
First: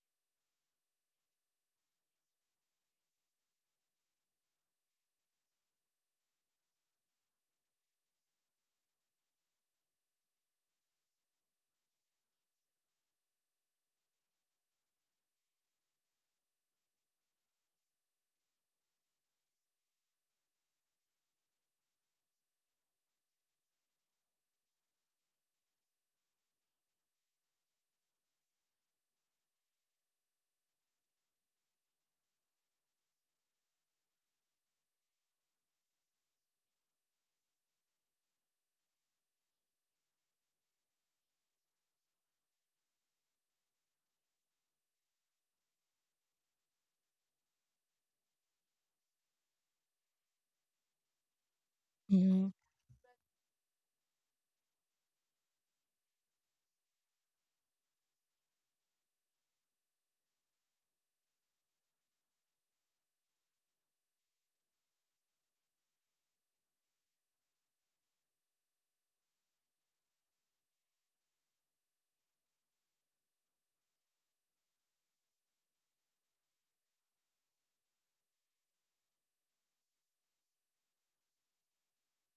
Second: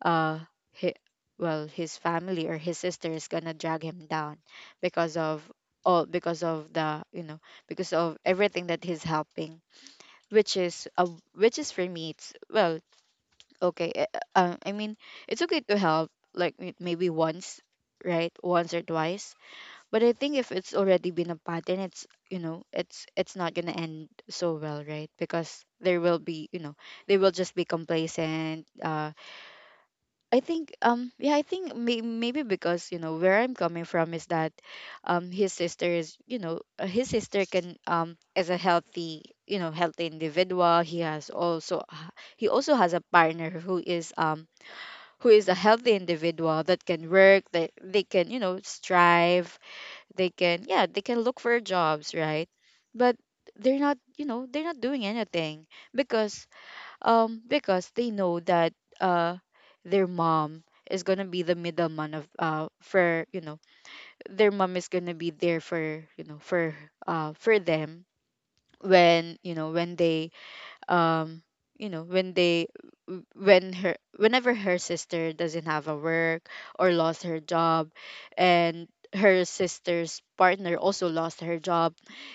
uh he, well, his family or his sister is gonna drag him down, because of, all because of the, you know, because of everything that he's helping. Which is, uh, which is, for me, it's, well, okay. uh, uh, I mean, it's okay to help like, m- maybe once, right? Once or twice. But I think if it's already been a pattern, it's, you know it's it's not gonna end so well, right? Because there will be, you know, they will just be complacent. uh I think, um yeah, I think, may- maybe because, you know, where I'm coming from is that, um his sister is, you know uh, his sister can um is a healthy, you know, healthy individual. He has also, he also has a partner who is, um who is a healthy individual that can work, that they can, you know, strive, they can, yeah, they can look for jobs, right? Mhm. But they're not, you know, they're not doing anything, because, um because they know that, uh their mom is gonna be the middleman of, uh for you know their mom is gonna be there for, you know for uh for them, when, you know, when they, um you know when they, w- when her whenever her sister doesn't have a work, or lost her job, and her sister's partner also lost her job.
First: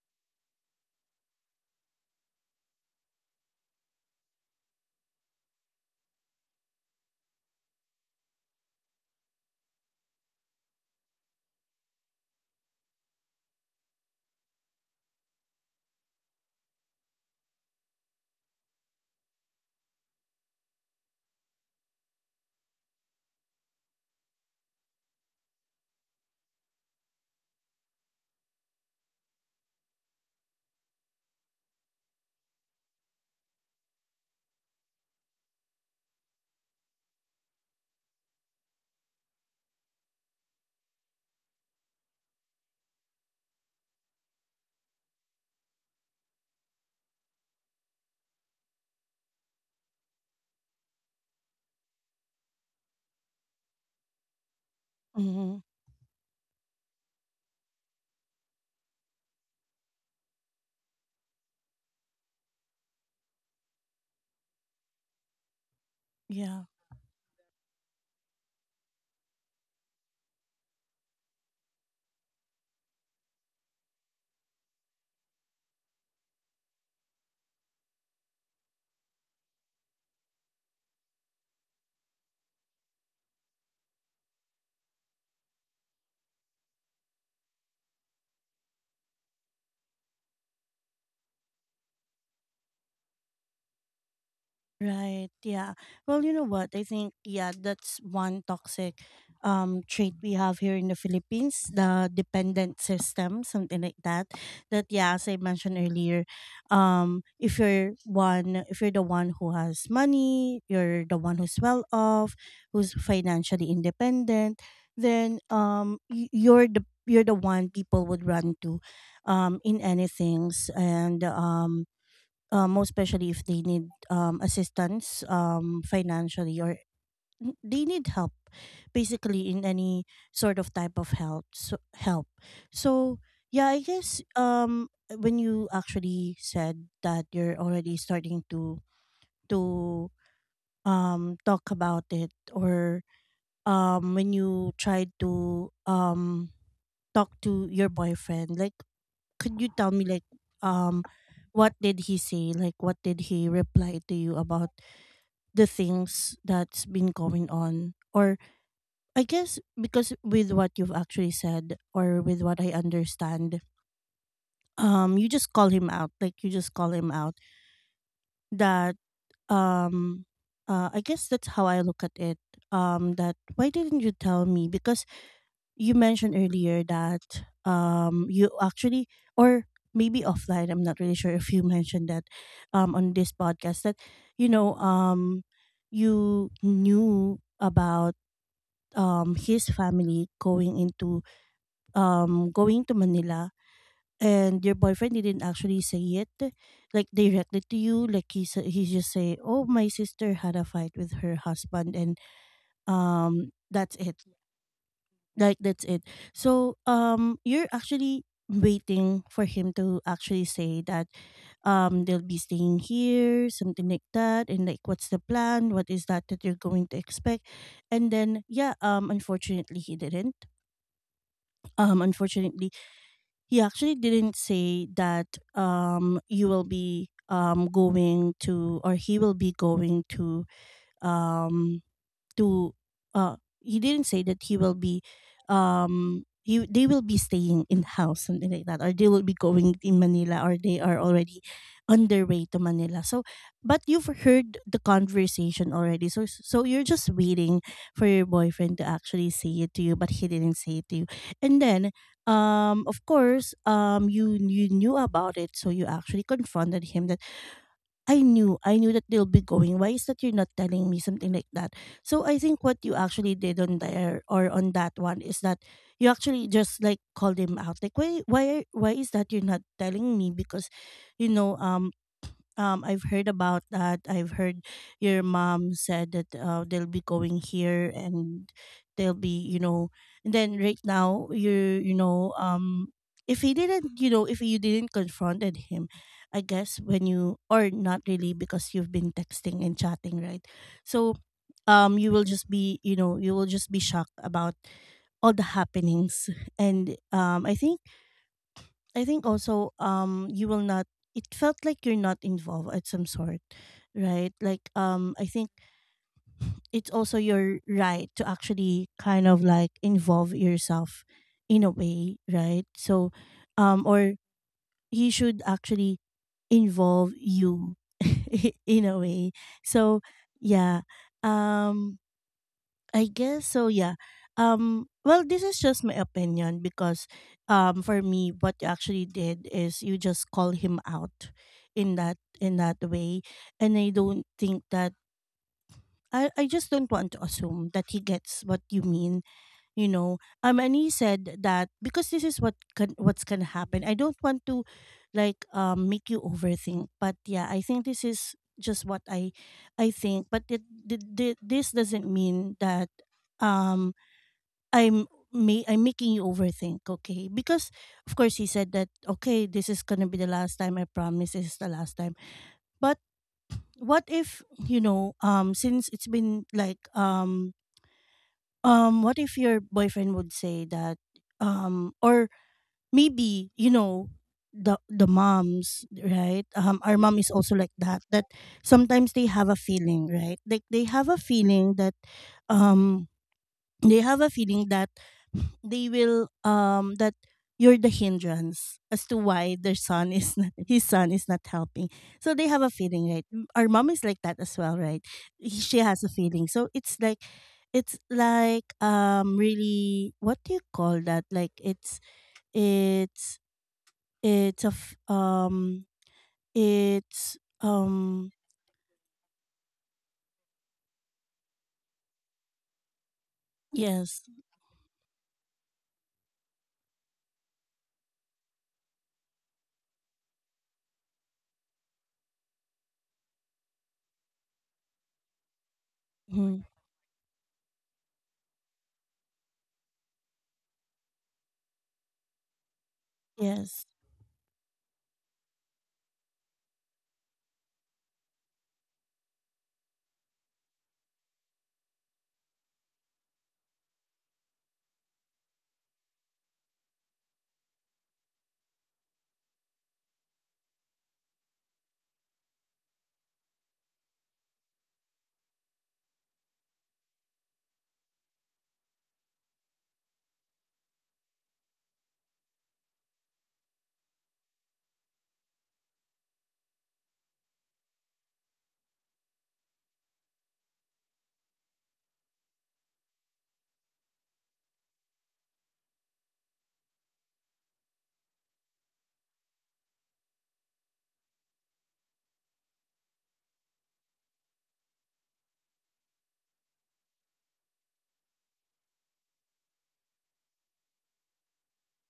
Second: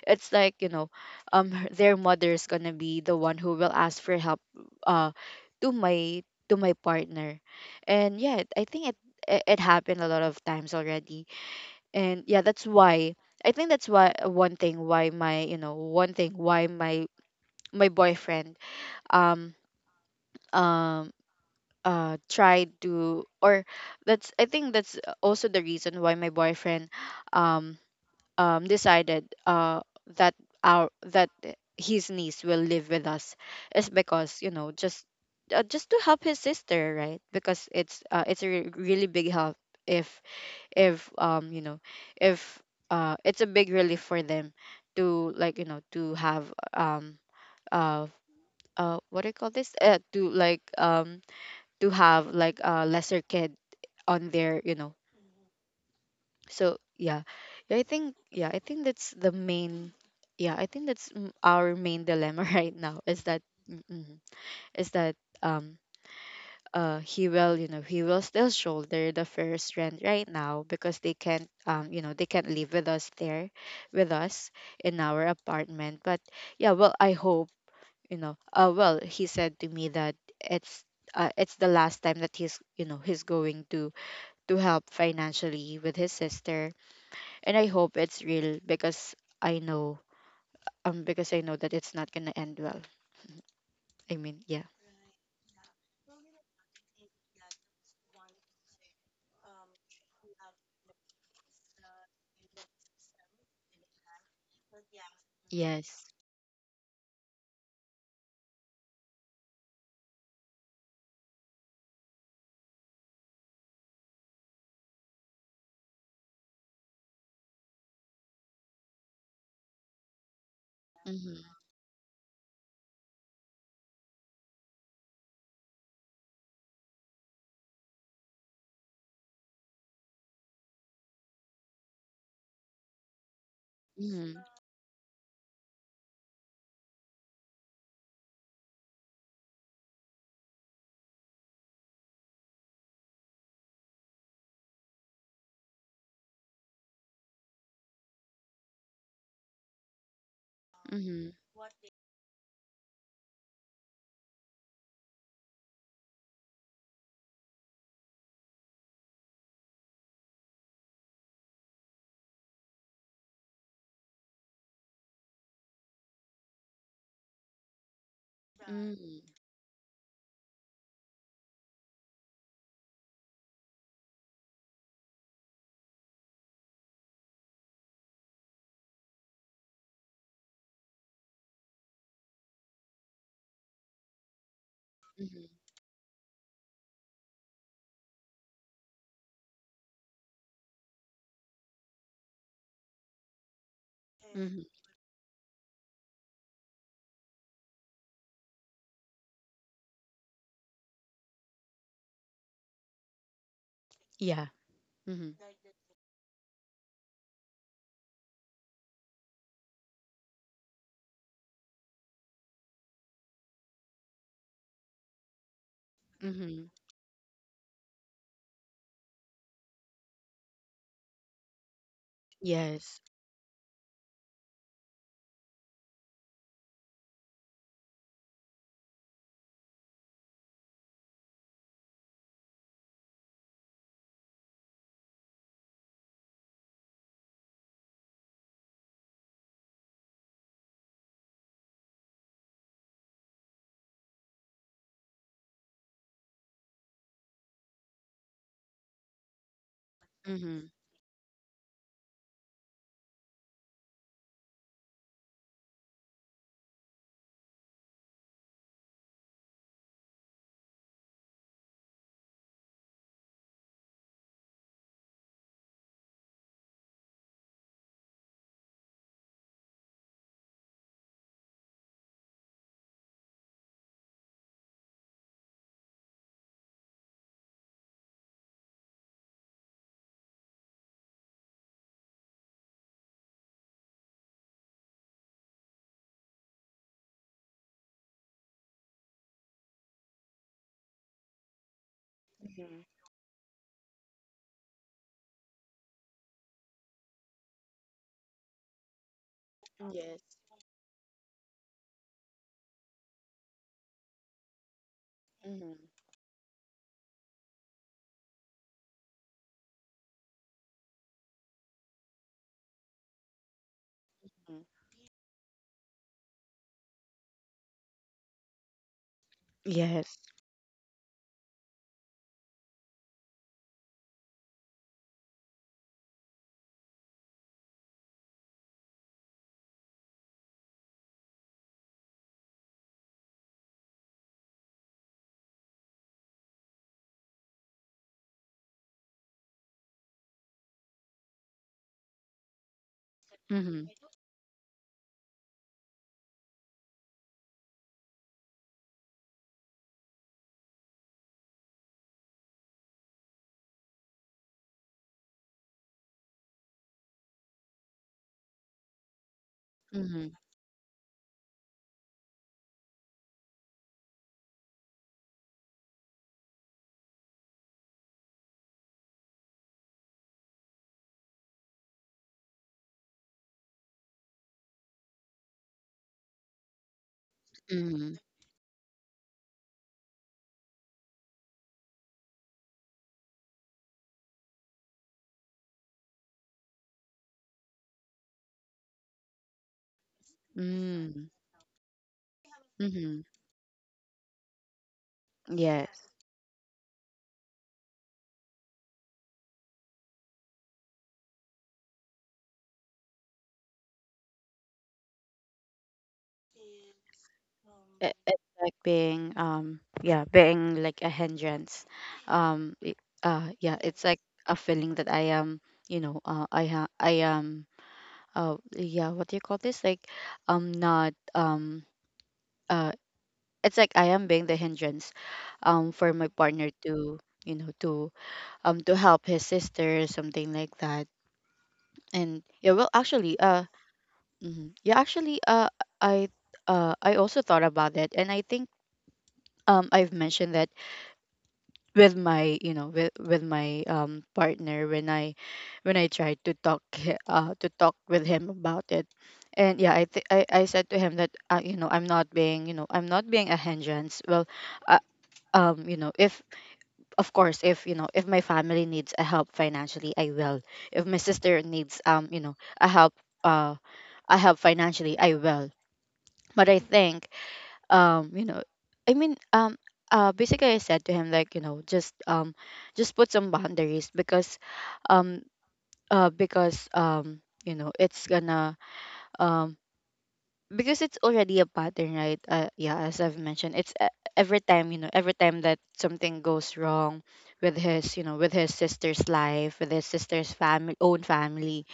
It's like, you know um her, their mother is gonna be the one who will ask for help, uh to my, to my partner. And yeah, I think it, it it happened a lot of times already. And yeah, that's why I think that's why one thing, why my, you know, one thing why my my boyfriend, um um uh tried to, or that's, I think that's also the reason why my boyfriend, um um decided, uh that our that his niece will live with us, is because, you know, just, uh, just to help his sister, right? Because it's, uh, it's a re- really big help, if if um you know, if, uh it's a big relief for them to, like, you know, to have, um uh uh what do you call this, uh, to like, um to have like a lesser kid on there, you know. Mhm. So yeah, yeah, I think, yeah, I think that's the main, yeah, I think that's, mm, our main dilemma right now. Is that, mm, mm, is that, um Yeah. uh he will, you know, he will still shoulder the first rent right now, because they can't, um you know they can't live with us there, with us in our apartment. But yeah, well, I hope, you know uh well, he said to me that it's, uh, it's the last time that he's, you know, he's going to to help financially with his sister. And I hope it's real, because I know, um because I know that it's not gonna end well. I mean, yeah. Right. Yeah. Well, you know what? I think, yeah, that's one toxic um trait we have here in the Philippines, the dependent system, something like that. That, yeah, as I mentioned Yes. earlier, um if you're one, if you're the one who has money, you're the one who's well off, who's financially independent, then um y- you're the you're the one people would run to, um in anything, and Mhm. um uh, most especially if they need um, assistance, um, financially, or n- they need help basically in any sort of type of help, so, help. So yeah i guess Mhm. um when you actually said that you're already starting to, to um talk about it, or um when you tried to um talk to your boyfriend, like, could you tell me, like, um Mhm. what did he say? Like, what did he reply to you about the things that's been going on? Or I guess, because with what you've actually said, or with what I understand, um you just call him out. Like, you just call him out that, Mhm. um uh, I guess that's how I look at it. Um that why didn't you tell me? Because you mentioned earlier that um you actually, or maybe offline, I'm not really sure if you mentioned that um on this podcast, that you know um Mhm. you knew about um his family going into um going to Manila, Mhm. and your boyfriend didn't actually say it, like, directly to you. Like, he sa- he just say, oh, my sister had a fight with her husband, and um that's it, Yeah. Mhm. like, that's it. So um you're actually waiting for him to actually say that um they'll be staying here, something like that, and like, what's the plan, what is that that you're Mhm. going to expect. And then yeah, um unfortunately he didn't. Um unfortunately Yes. he actually didn't say that um you will be um going to, or he will be going to, um to uh he didn't say that he will be um he, they will be staying in house something like that, or they will be going in manila, or they are already on their way to manila. So but you've heard the conversation already, so so you're just waiting for your boyfriend to actually say it to you, but he didn't Mhm. say it to you. And then, um of course, um you you knew about it, so you actually confronted him that I knew, I knew that they'll be going. Why is that you're not telling me, something like that? So I think what you actually did on there, or on that one, is that you actually just like called him out. Like why why why is that you're not telling me? Because you know, um um, I've heard about that. I've heard your mom said that, uh, they'll be going here, and they'll be, you know. And then right now you're, you know, um, if he didn't, you know, if you didn't confronted him, I guess when you, or not really, because you've been texting and chatting, right? So um, you will just be, you know, you will just be shocked about all the happenings. And um, I think I think also Yes. um you will not, it felt like you're not involved at some sort, right? Like um I think Mhm. it's also your right to actually kind of like involve yourself in a way, right? So um or Mhm. he should actually involve you in a way. So Yes. yeah. Um I guess so, yeah. Um well, this is just my opinion because, um for me, what you actually did is you just call him out in that in that way. And I don't think that I, I just don't want to assume that he gets what you mean, you know. Um and he said that because this is what can, what's going to happen. Mhm. I don't want to like um make you overthink. But yeah, I think this is just what I I think. But it, th- th- this doesn't mean that um I'm me, I'm making you overthink, okay? Because of course he said that, okay, this is gonna be Mhm. the last time. I promise this is the last time. But what if, you know, um since it's been like, um um what if your boyfriend would say that, um or maybe you know, the the moms, right? Um our mom is also like that, Mhm. that sometimes they have a feeling, right? Like they have a feeling that, um they have a feeling that they will, um that you're the hindrance as to why their son is not, his son is not Mhm. helping. So they have a feeling, right? Mhm. M- our mom is like that as well, right? He- she has a Yes. feeling, so it's like, it's like, um really, what do you call that, like, it's it's it's a f- um it's um It, it's like being, um yeah, being like a hindrance, um it, uh yeah, it's like yes, a feeling that I am, you know, uh I ha- I am, uh yeah, what do you call this, like. Um. Not, um uh it's like I am being the hindrance, um for my mhm, partner to, you know, to, um to help his sister, or something like that. And yeah, well, actually, uh yes, mhm. Yeah, actually, uh i uh I also thought about it, and I think, um I've mentioned that with my, you know, with with my, um partner, when I, when I tried to talk, hi- uh to talk with him about it. And yeah, I th- I, I said to him that, uh, you know, I'm not being, you know, I'm not being a hindrance, well, uh, um you know, if, of course, if, you know, if my family needs a help financially, I will. If my sister needs, um you know, a help, uh a help financially, I will. But I think, um you know, I mean, um uh basically I said to him like, you know, just, um just put some boundaries, because, um uh because, um you know, it's gonna, um because it's already a pattern, right? Uh, yeah, as I've mentioned, it's, uh, every time, you know, every time that something goes wrong with his, you know, with his sister's life, with his sister's family, own family,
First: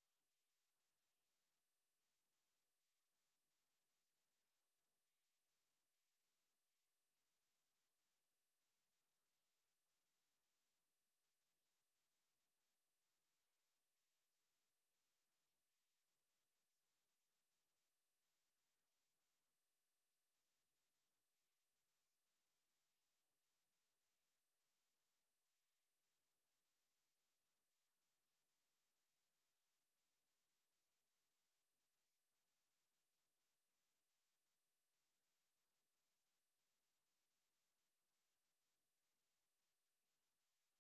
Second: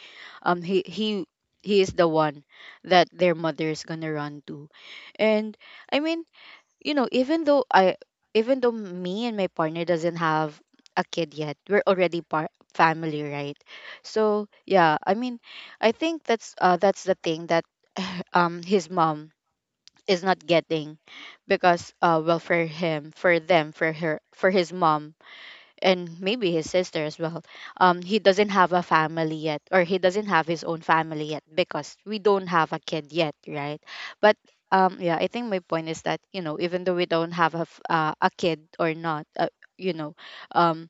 um he he he is the one that their mother is gonna run to. And I mean, you know, even though I, even though me and my partner doesn't have a kid yet, we're already part family, right? So yeah, I mean, I think that's, uh that's the thing that um his mom is not getting. Because, uh well, for him, for them, for her, for his mom, and maybe his sister as well, um he doesn't have a family yet, or he doesn't have his own family yet, because we don't have a kid yet, right? But, um yeah, I think my point is that, you know, even though we don't have a, f- uh, a kid or not, uh, you know, um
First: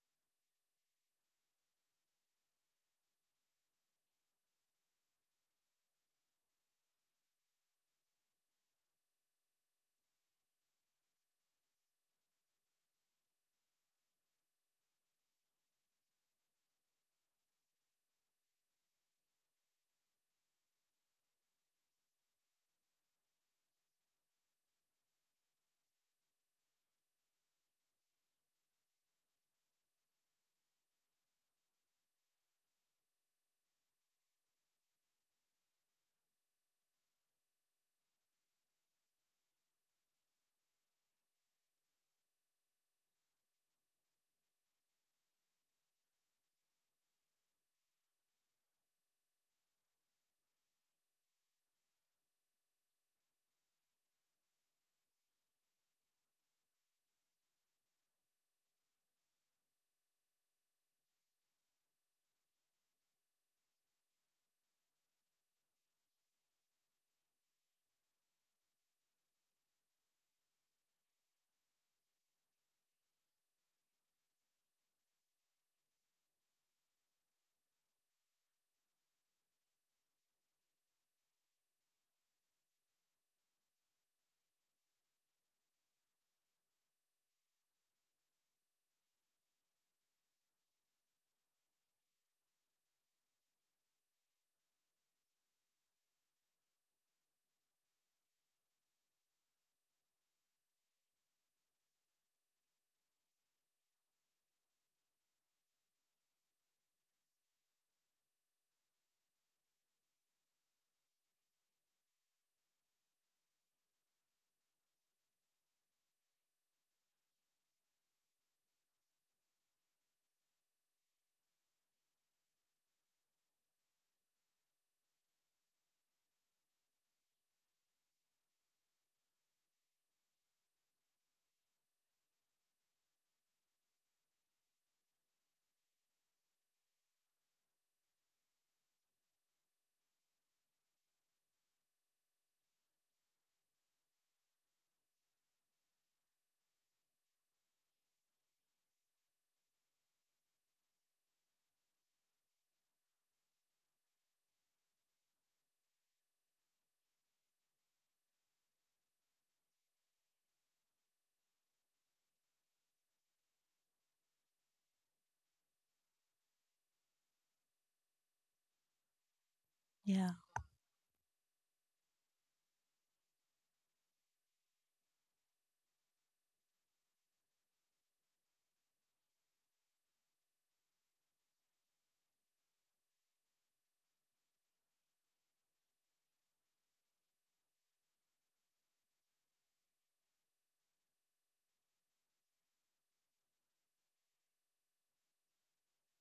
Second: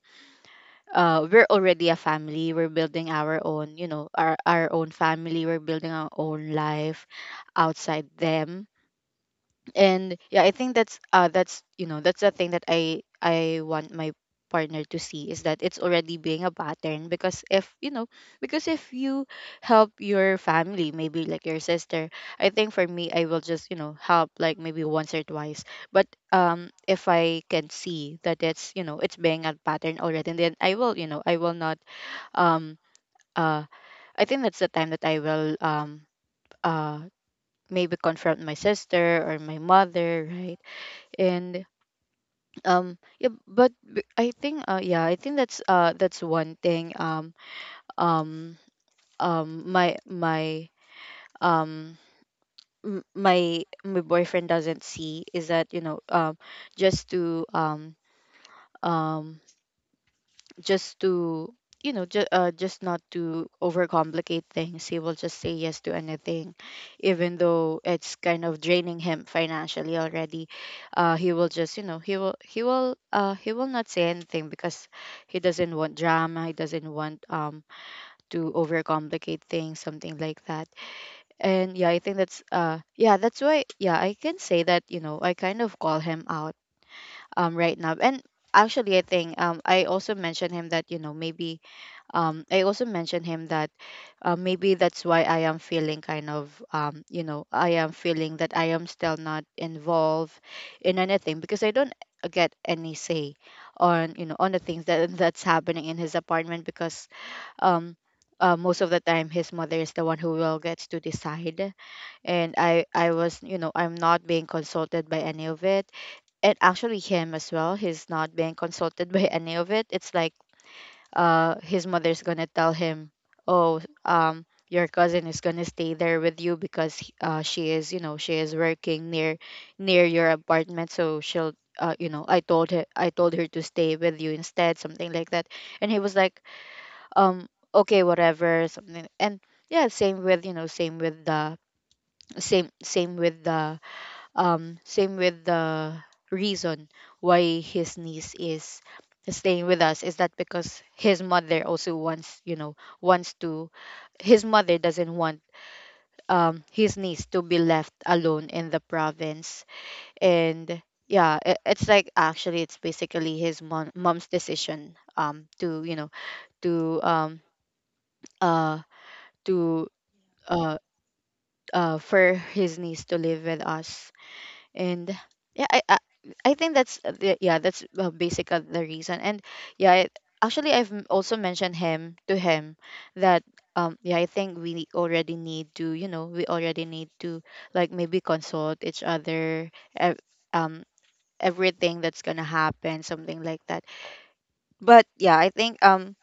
uh we're already a family. We're building our own, you know, our our own family, we're building our own life outside them. And yeah, I think that's, uh that's, you know, that's the thing that i I want my partner to see, is that it's already being a pattern. Because if, you know, because if you help your family, maybe like your sister, I think for me, I will just, you know, help like maybe once or twice. But, um if I can see that it's, you know, it's being a pattern already, and then I will, you know, I will not, um uh I think that's the time that I will, um uh maybe confront my sister or my mother, right? And, um yeah, but b- I think, uh yeah, I think that's, uh that's one thing, um um um my my um m- my my boyfriend doesn't see, is that, you know, um just to, um um just to, you know, just, uh, just not to overcomplicate things, he will just say yes to anything, even though it's kind of draining him financially already. Uh he will just, you know, he will he will, uh he will not say anything, because he doesn't want drama, he doesn't want, um to overcomplicate things, something like that. And yeah, I think that's, uh yeah, that's why, yeah, I can say that, you know, I kind of call him out, um right now. And actually, I think, um I also mentioned him that, you know, maybe, um, I also mentioned him that, uh, maybe that's why I am feeling kind of, um, you know, I am feeling that I am still not involved in anything, because I don't get any say on, you know, on the things that that's happening in his apartment, because, um, uh, most of the time his mother is the one who will gets to decide. And i i was, you know, I'm not being consulted by any of it. And actually him as well, he's not being consulted by any of it. It's like, uh, his mother's gonna tell him, "Oh, um, your cousin is gonna stay there with you because he- uh, she is, you know, she is working near near your apartment, so she'll." Uh, you know, I told her I told her to stay with you instead, something like that. And he was like, um, okay, whatever, something. And yeah, same with you know, same with the same same with the um, same with the reason why his niece is staying with us is that because his mother also wants, you know, wants to. His mother doesn't want um his niece to be left alone in the province, and yeah, it, it's like, actually, it's basically his mom, mom's decision, um to you know to um uh to yeah, uh uh for his niece to live with us. And yeah, i i, I think that's the, yeah that's uh, basically the reason. And yeah, I, actually I've m- also mentioned him to him that um yeah, I think we already need to you know we already need to like, maybe consult each other, ev- um everything that's gonna happen, something like that. But yeah, I think, um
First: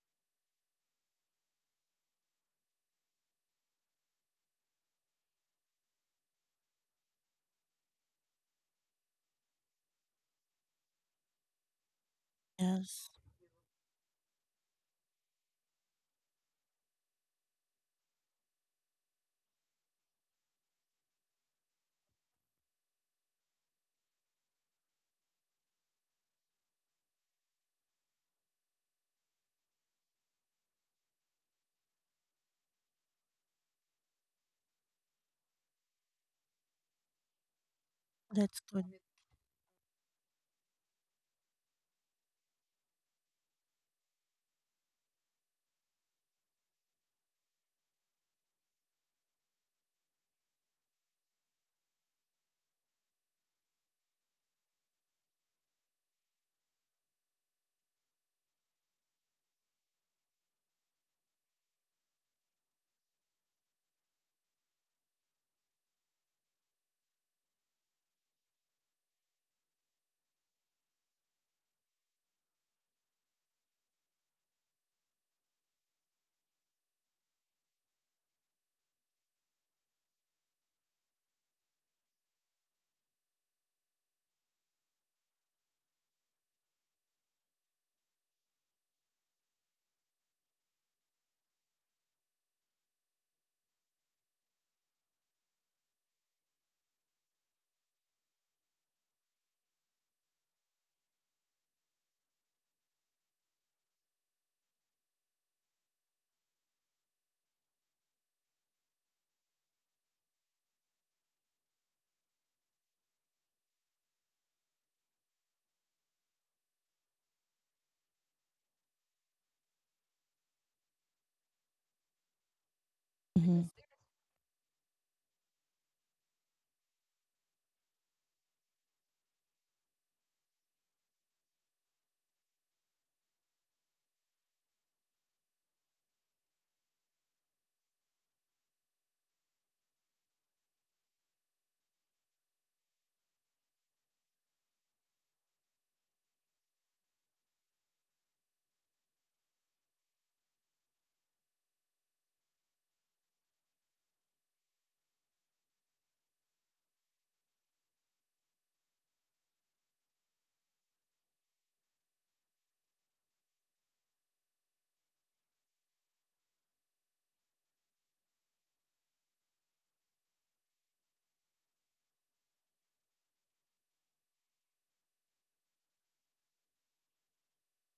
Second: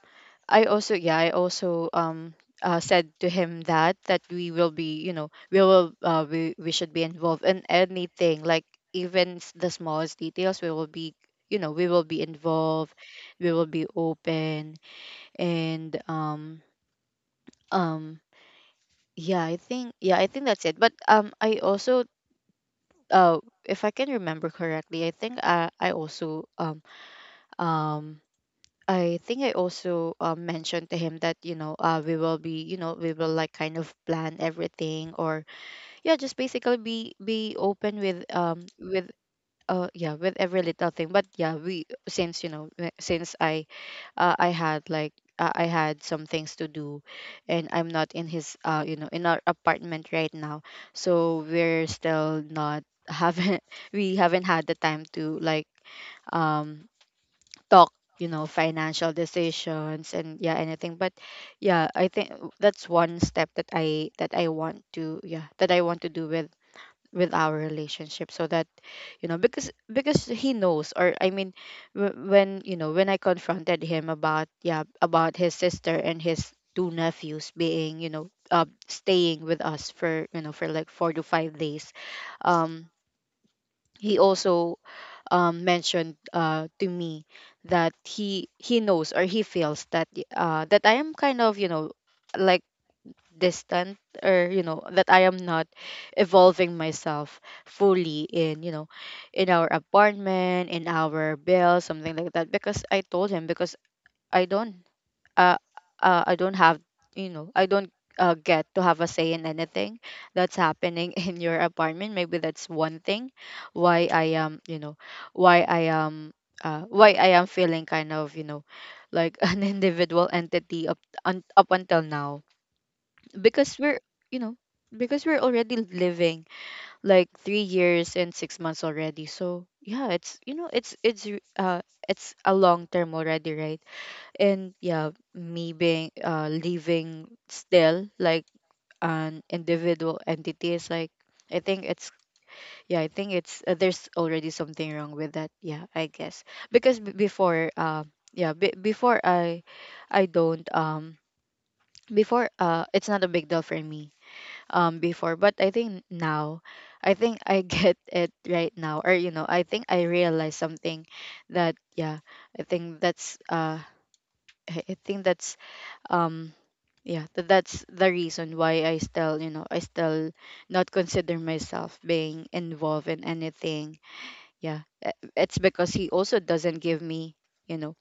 I also, yeah, I also um uh, said to him that that we will be, you know, we will, uh, we we should be involved in anything, like, even s- the smallest details, we will be, you know, we will be involved, yes, we will be open. And um um yeah, I think, yeah i think that's it. But um I also, uh if I can remember correctly, I think i i also, um um I think I also, uh, mentioned to him that, you know, uh, we will be, you know, we will, like, kind of plan everything, or yeah, just basically be be open with, that's um good. with uh yeah, with every little thing. But yeah, we since you know we- since I, uh, I had, like, uh, I had some things to do, and I'm not in his uh you know in our apartment right now, so we're still not, haven't we haven't had the time to, like, um talk, you know, financial decisions, and yeah, anything. But yeah, I think that's one step that i that i want to, yeah, that i want to do with with our relationship, so that, you know, because because he knows, or I mean, wh- when, you know, when I confronted him about, yeah, about his sister and his two nephews being, you know, uh, staying with us for, you know, for like four to five days. um he also, um, mentioned, uh, to me that he he knows, or he feels that uh, that I am kind of, you know, like, distant, or, you know, that I am not evolving myself fully in, you know, in our apartment, in our bill, something like that, because I told him, because I don't, uh, uh, I don't have, you know, I don't, uh, get to have a say in anything that's happening in your apartment. Maybe that's one thing why I am, you know, why I am, uh, why I am feeling kind of, you know, like an individual entity up un, up until now, Mhm. because we're, you know, because we're already living like three years and six months already. So yeah, it's, you know, it's it's re- uh, it's a long term already, right? And yeah, me being, uh living still like an individual entity, is, like, I think it's yeah, I think it's, uh, there's already something wrong with that, yeah, I guess, because b- before uh yeah b- before i i don't um before, uh it's not a big deal for me, um before. But I think now, I think I get it right now, or, you know, I think I realize something. That, yeah, i think that's uh i I think that's, um yeah, th- that's the reason why I still, you know, I still not consider myself being involved in anything. Yeah, e- it's because he also doesn't give me, you know,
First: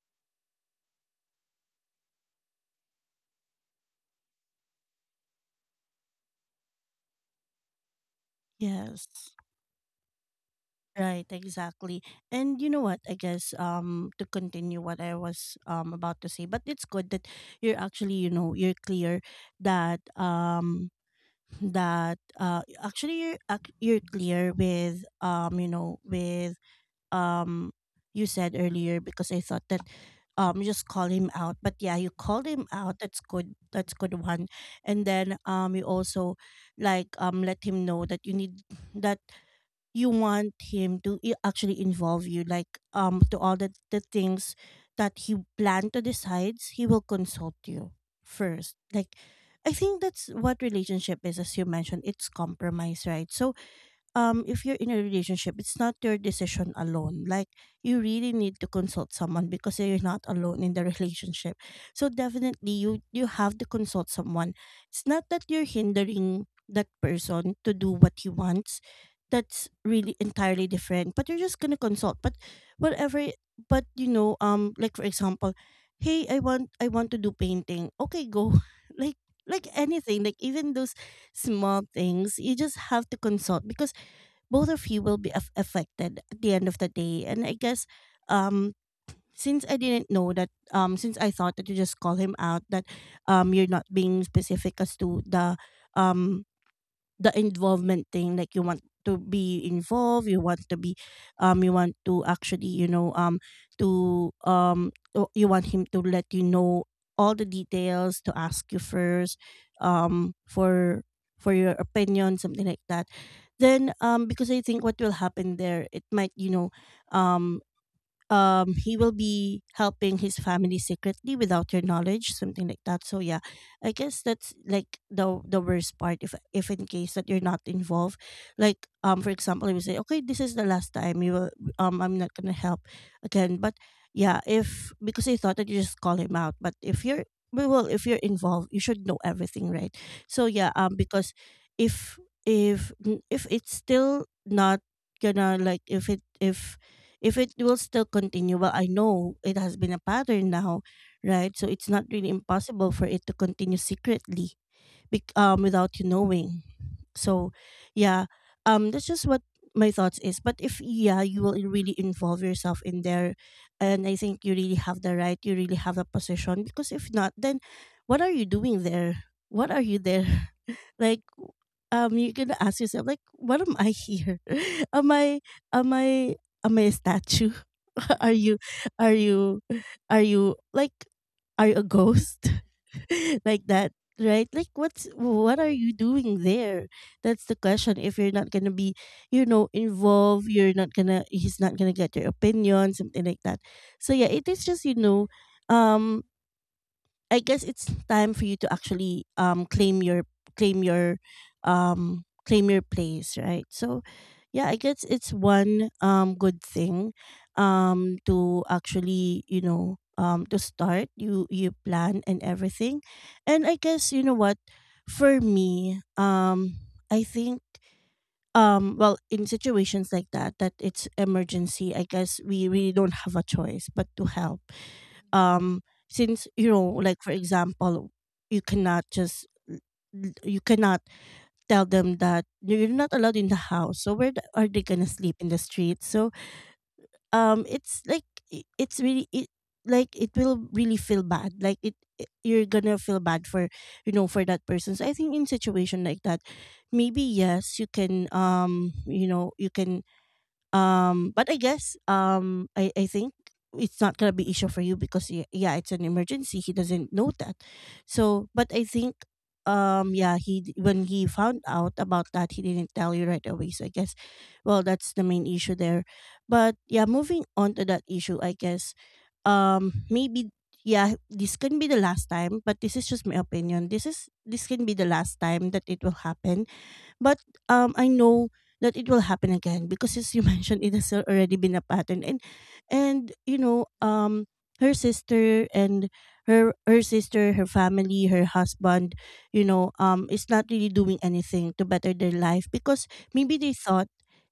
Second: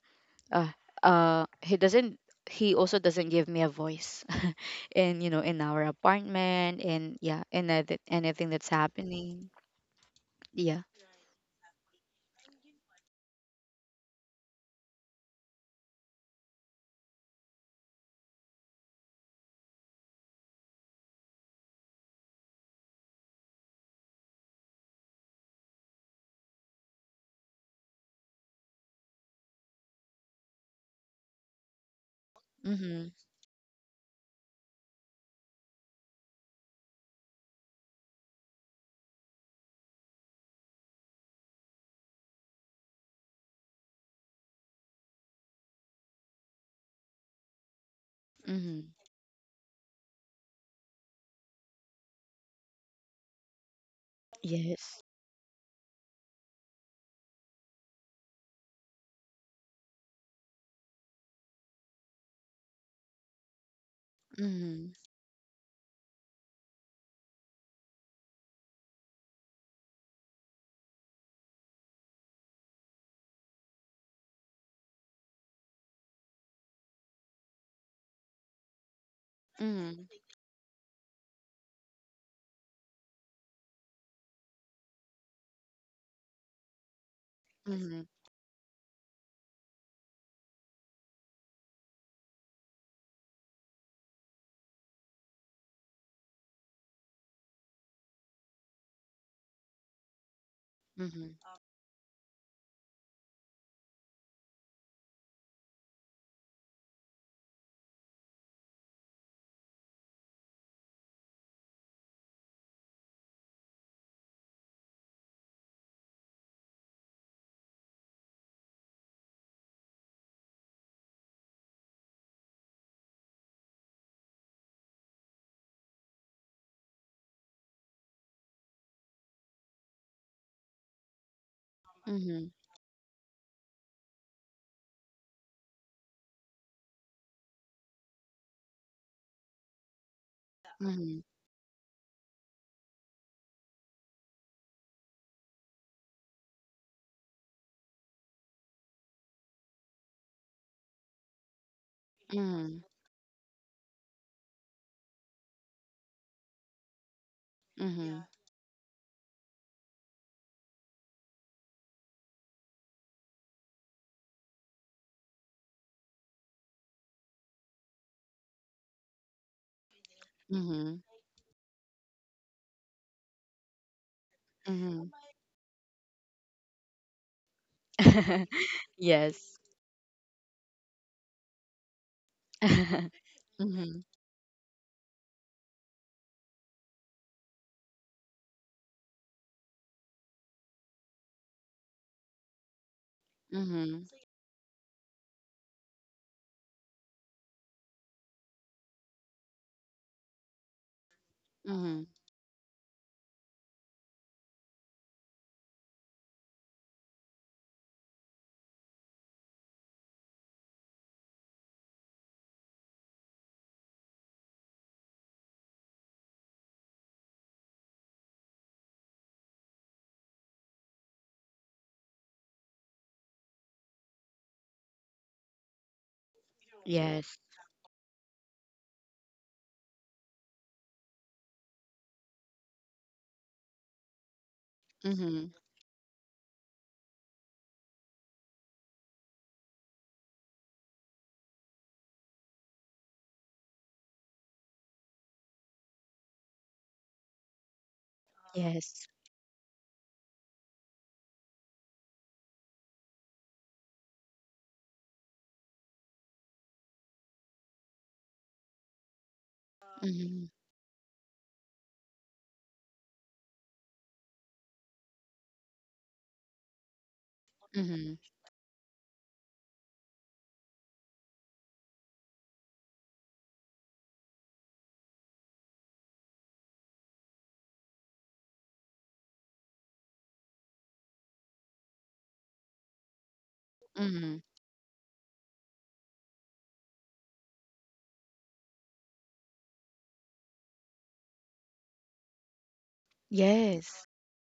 uh uh he doesn't he also doesn't give me a voice in, you know, in our apartment, and yeah, in anyth- anything that's Yes. happening. Yeah. Right, exactly. And you know what? I guess um to continue what I was um about to say, but it's good that you're actually, you know, you're clear that, um that uh actually you're ac- you're clear with, um you know, with um you said earlier, because I thought that um you just call him out. But yeah, you called him out. Mm-hmm. That's good. That's good one. And then um you also like um let him know that you need that you want him to, i- actually involve you, like um to all the, the things that he planned to decide, he will consult you first, Mm-hmm. like. I think that's what relationship is, as you mentioned, it's compromise, right? So um if you're in a Yes. relationship, it's not your decision alone. Like, you really need to consult someone because you're not alone in the relationship, so definitely you you have to consult someone. Mm-hmm. It's not that you're hindering that person to do what he wants, that's really entirely different, but you're just gonna consult. But whatever it- but you know, um like for example, hey, i want I want to do painting, okay, go, like like Mm-hmm. anything, like even those small things, you just have to consult, because both of you will be aff affected at the end of the day. And I guess, Mm-hmm. um since I didn't know that, um since I thought that you just call him out, that um you're not being specific as to the, um the involvement thing, like you want to be involved, you want to be, um you want to actually, you know, um to um o- you want him to let you know all the details, to ask you first um for for your opinion, something like that. Then um because I think what will happen there, it might, you know, um um he will be helping his family secretly without your knowledge, something like that. So yeah, I guess that's like the the worst part if if in case that you're not involved, like um for example you say, okay, this is the last time you will, um I'm not Mm-hmm. gonna help again. But yeah, if, because he thought that you just call him out, but if you're, we will, if you're involved, you should know everything, right? So yeah, um Mm-hmm. because if if if it's still not gonna, like if it if if it will still continue, well I know it has been a pattern now, right? So it's not really Mm-hmm. impossible for it to continue secretly, bec- um, without you knowing. So Mm-hmm. Mm-hmm. yeah, um that's just what my thoughts is. But if yeah, you will really involve yourself in there, and I think you really have the right, you really have the position, because if not, then what are you doing there, what are you there, Mm-hmm. like w- um you're gonna ask yourself like, what am I here, Mm-hmm. am I, am I, am I a statue, are you, are Yes. you, are you like, are you a ghost, like that, Mhm. right? Like what's, what are you doing there? That's the question, if you're not gonna be, you know, involved, you're not gonna, he's not gonna get your opinion, something like that. Mhm. So yeah, it is just, you know, um I guess it's time for you to actually um claim your claim your Mhm. um claim your place, right? So yeah, I guess it's one um good thing um to actually, you know, um to start you you plan and everything. And I guess you know what, for me, um I think um well, in situations like that, that it's emergency, I guess we really don't have a choice but to help, um since you know, like for Yes. example, you cannot just l- l- you cannot tell them that you're not allowed in the house, so where the- are they gonna sleep Mhm. in the street? So um it's like, i- it's really it, like it will really feel bad, like it it- you're gonna feel bad for, you know, for that person. So I think in situation like that, maybe yes, you can, um Yes. you know, you can, um, but I guess, um, I I think it's not gonna be issue for you, because y- yeah, it's an emergency. He doesn't know that. So, but I think, um yeah, Mhm. he d- when he found out about that, he didn't tell you right away, so I guess, well, that's the main issue there. But yeah, moving on to that Mhm. issue, I guess, um maybe, yeah, this can be the last time, but this is just my opinion, this is, this can be the last time that it will happen. But um, I know that it will happen again, because as you mentioned, it has already been a pattern. And and you know, Mhm. um, her sister and her her sister, her family, her husband, you know, um, is not really doing anything to better their life, because maybe they Yes. thought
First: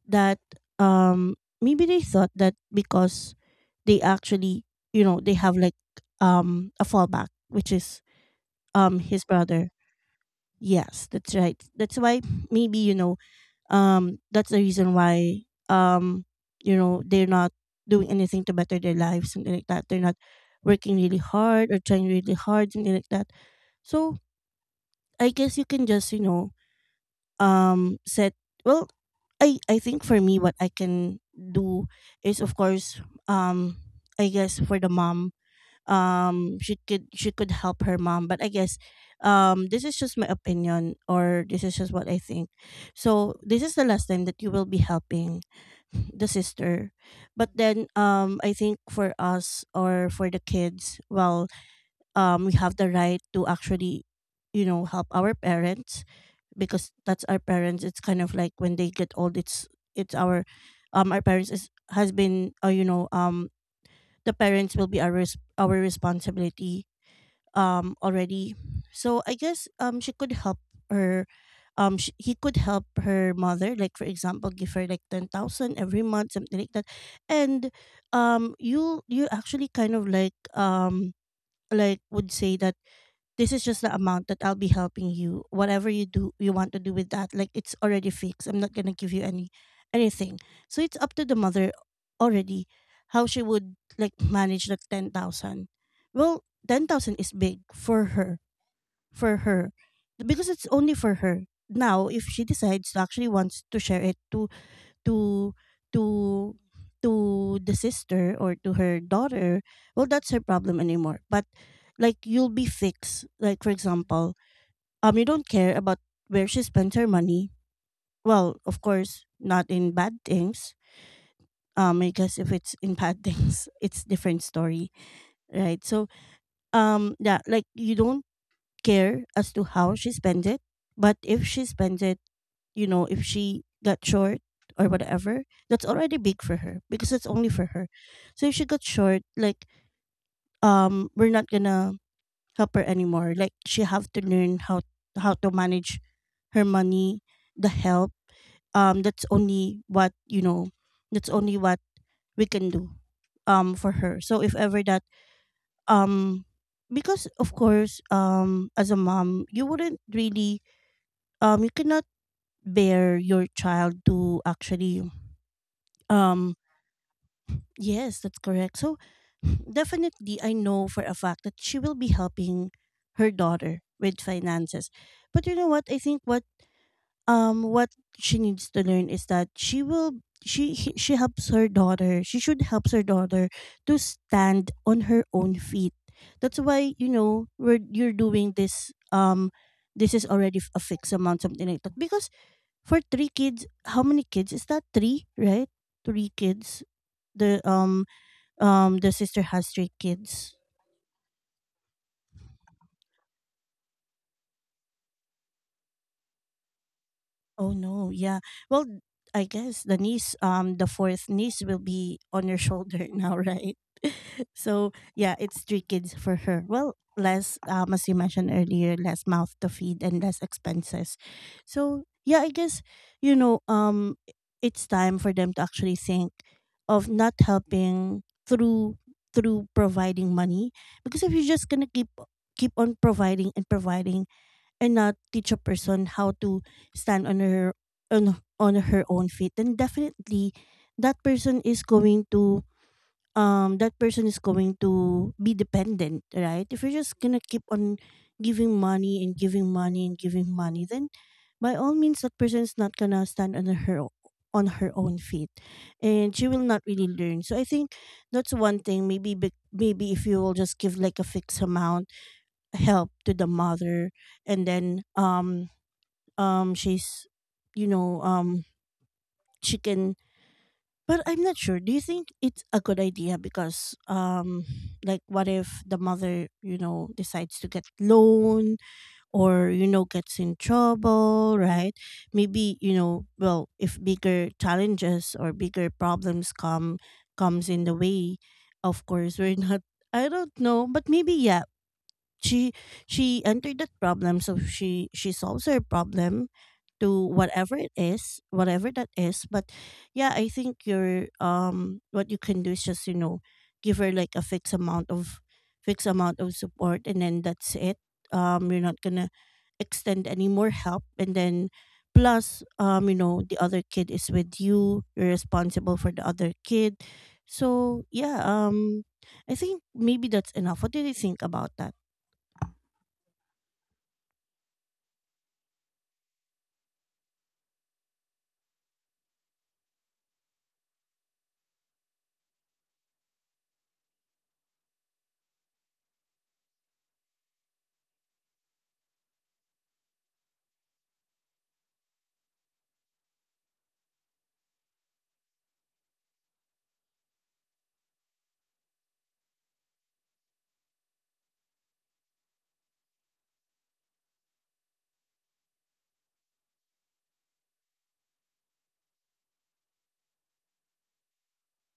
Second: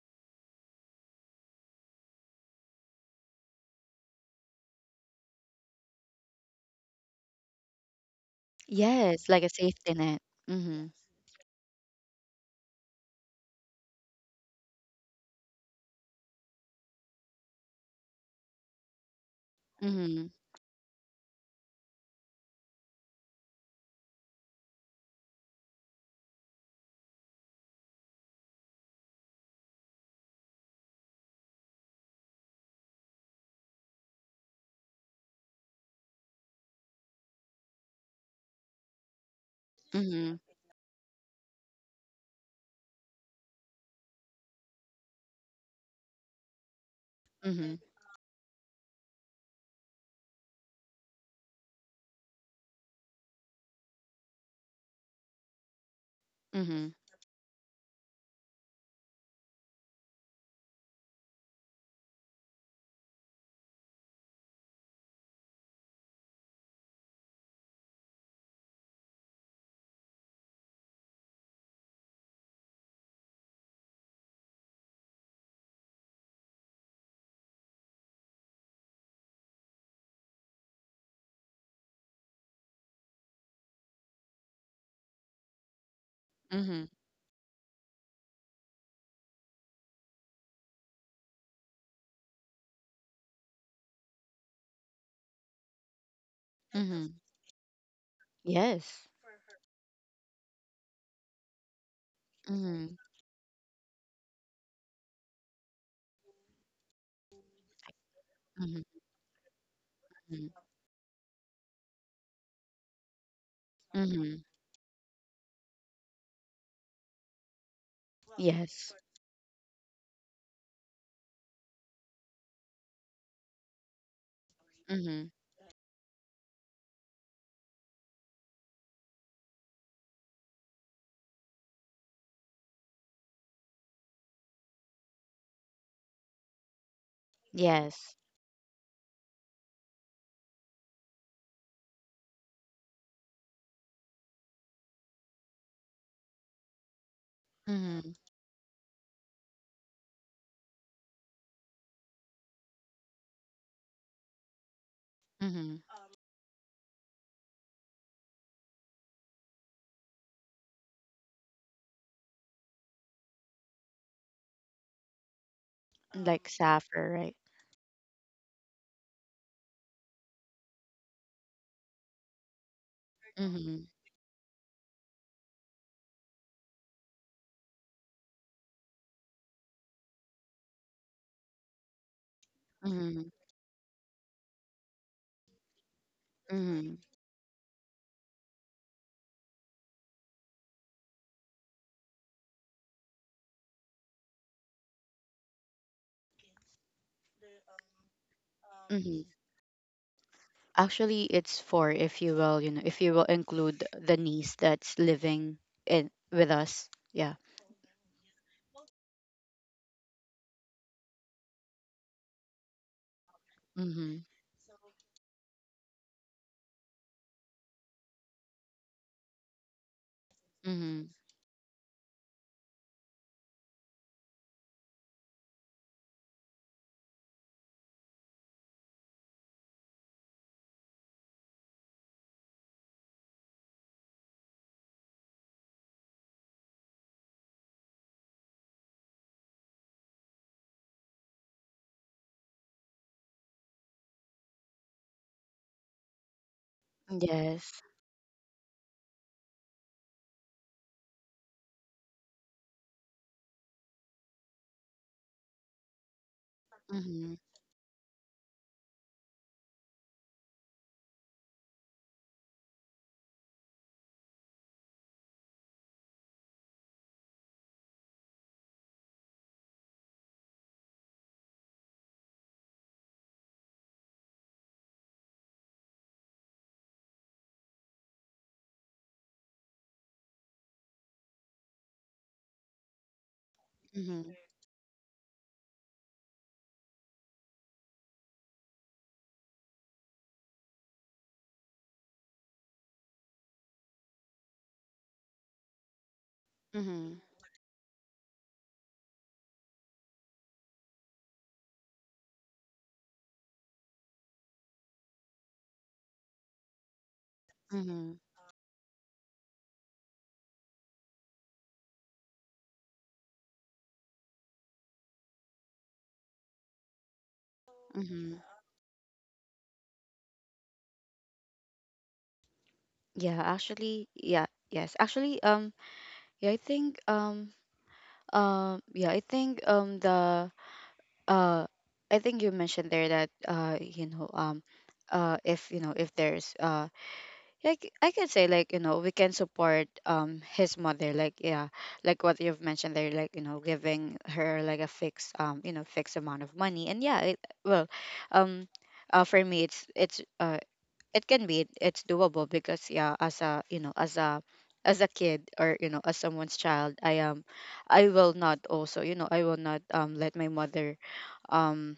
that, um maybe they thought that because they actually, you know, they have like um a fallback, which is um his Yes, like a brother. safety net. Mhm. Yes, that's right. That's why maybe, you know, um that's the reason why, um you know, they're not doing anything to better their lives, something like that. They're not Mhm. working really hard or trying really hard, something like that. So I guess you can just, you know, um set well I I think for me what I can do is, of course, um I guess for the mom, um she could, she could help her mom. But I guess um this is just my Mhm. opinion, or this is just what I think. So this is the last time that you will be helping the sister. But Mhm. then um I think for us, or for the kids, well, um we have the right to actually, you know, help our parents, Mhm. because that's our parents. It's kind of like when they get old it's it's our um our parents is has been uh, you know, um the parents will be our res- our responsibility um already. So i guess um she could help her um sh- he could help her mother, like for example, give her like ten thousand every month, something like that. And um you you actually kind of like, um like, would say that this is just the amount that I'll be helping you. Whatever you do, you want to Mhm. do with that, like it's already fixed. I'm not gonna give you any anything. So it's up to the mother already how she would like manage like ten thousand. Well, ten thousand Mhm. is big for her, Yes. for her, because it's only for her. Now, if she decides Mhm. to actually wants to share it to to to to the sister or to Mhm. her daughter, well, that's her Mhm. problem anymore. But like you'll be fixed, like for example, Mhm. um, you don't care about where she spends her money. Well, of Yes. course not in bad things. Um, I guess if it's in bad things, it's different story, Mhm. right? So um, yeah, like you don't care as to how she spends it. But if she spends it, you know, if she got short or whatever, that's already big for her because it's only for her. Yes. So if she got short, like um, we're not gonna help her anymore. Like she have to learn how how to manage her money, the help. Mhm. Um, that's only what you know. That's only what we can do. Um, for her. So if ever that Mhm. um, because of course, um, as a mom, you wouldn't really um you cannot bear your child to actually Like um. saffron, right? Yes, that's correct. So definitely I know for a fact that she will be helping her daughter Mhm. with finances. But you know what I think, what um what she needs to learn is that she will she he- she helps her daughter she should helps her Mhm. daughter to stand on her own feet. That's why, Mhm. you know, we're you're doing this. Um, this is already f- a fixed amount, something like that, because for three kids, how many kids is that? three, right? three kids. The um um the Mhm. sister has three kids. Actually, it's four if you will, you know, if you will include the niece that's living in with us. Yeah. Oh no, yeah. Well, I guess the niece, um, the fourth niece will be on your shoulder now, right? Mm-hmm. So yeah, it's three kids for her. Well, less, um, as you mentioned earlier, less mouth to feed and less Mm-hmm. expenses. So yeah, I guess, you know, um, it's time for them to actually think of not helping through through providing money, because if you're just gonna keep keep on providing and providing and not teach a person how to stand on her on, on her own feet, then definitely that person is going to um that person is going to be dependent, right? If you're just gonna keep Yes. on giving money and giving money and giving money, then by all means that person is not gonna stand on her o- on her own feet, and she will not really Mm-hmm. learn. So I think that's one thing. Maybe bec- maybe if you will just give like a fixed amount help to the mother, and then um um she's, you know, um, she can. But I'm not sure, do you think it's a good idea? Because um, like what if the mother, you know, decides to get loan or, you know, gets in trouble, right? Maybe, you know, well, if Mm-hmm. bigger challenges or bigger problems come comes in the way, of course we're not. I don't know, but maybe, yeah, she she entered that problem, so she she solves her problem Mm-hmm. to whatever it is, whatever that is. But yeah, I think your um, what you can do is just, you know, give her like a fixed amount of fixed amount of support, and then that's it. Mm-hmm. Um, you're not gonna extend any more help, and then plus um, you know, the other kid is with you, you're responsible for the other kid. So Mm-hmm. yeah, um, I think maybe that's enough. What do you think about that? Yeah, actually, yeah, yes. Actually, um, yeah, I think, um, um, yeah, I think, um, the, uh, I think you mentioned there that, uh, you know, um, uh, if, you know, if there's, uh, like, I can say, like, you know, we can support, um his mother, like, yeah, like what you've mentioned there, like, you know, giving her like a fixed, um you know fixed amount of money. And yeah, it, well, um uh, for me, it's it's uh it can be it's doable, because yeah, as a, you know, as a as a kid, or, you know, as someone's child, I am, I will not also, you know, I will not, um let my mother, um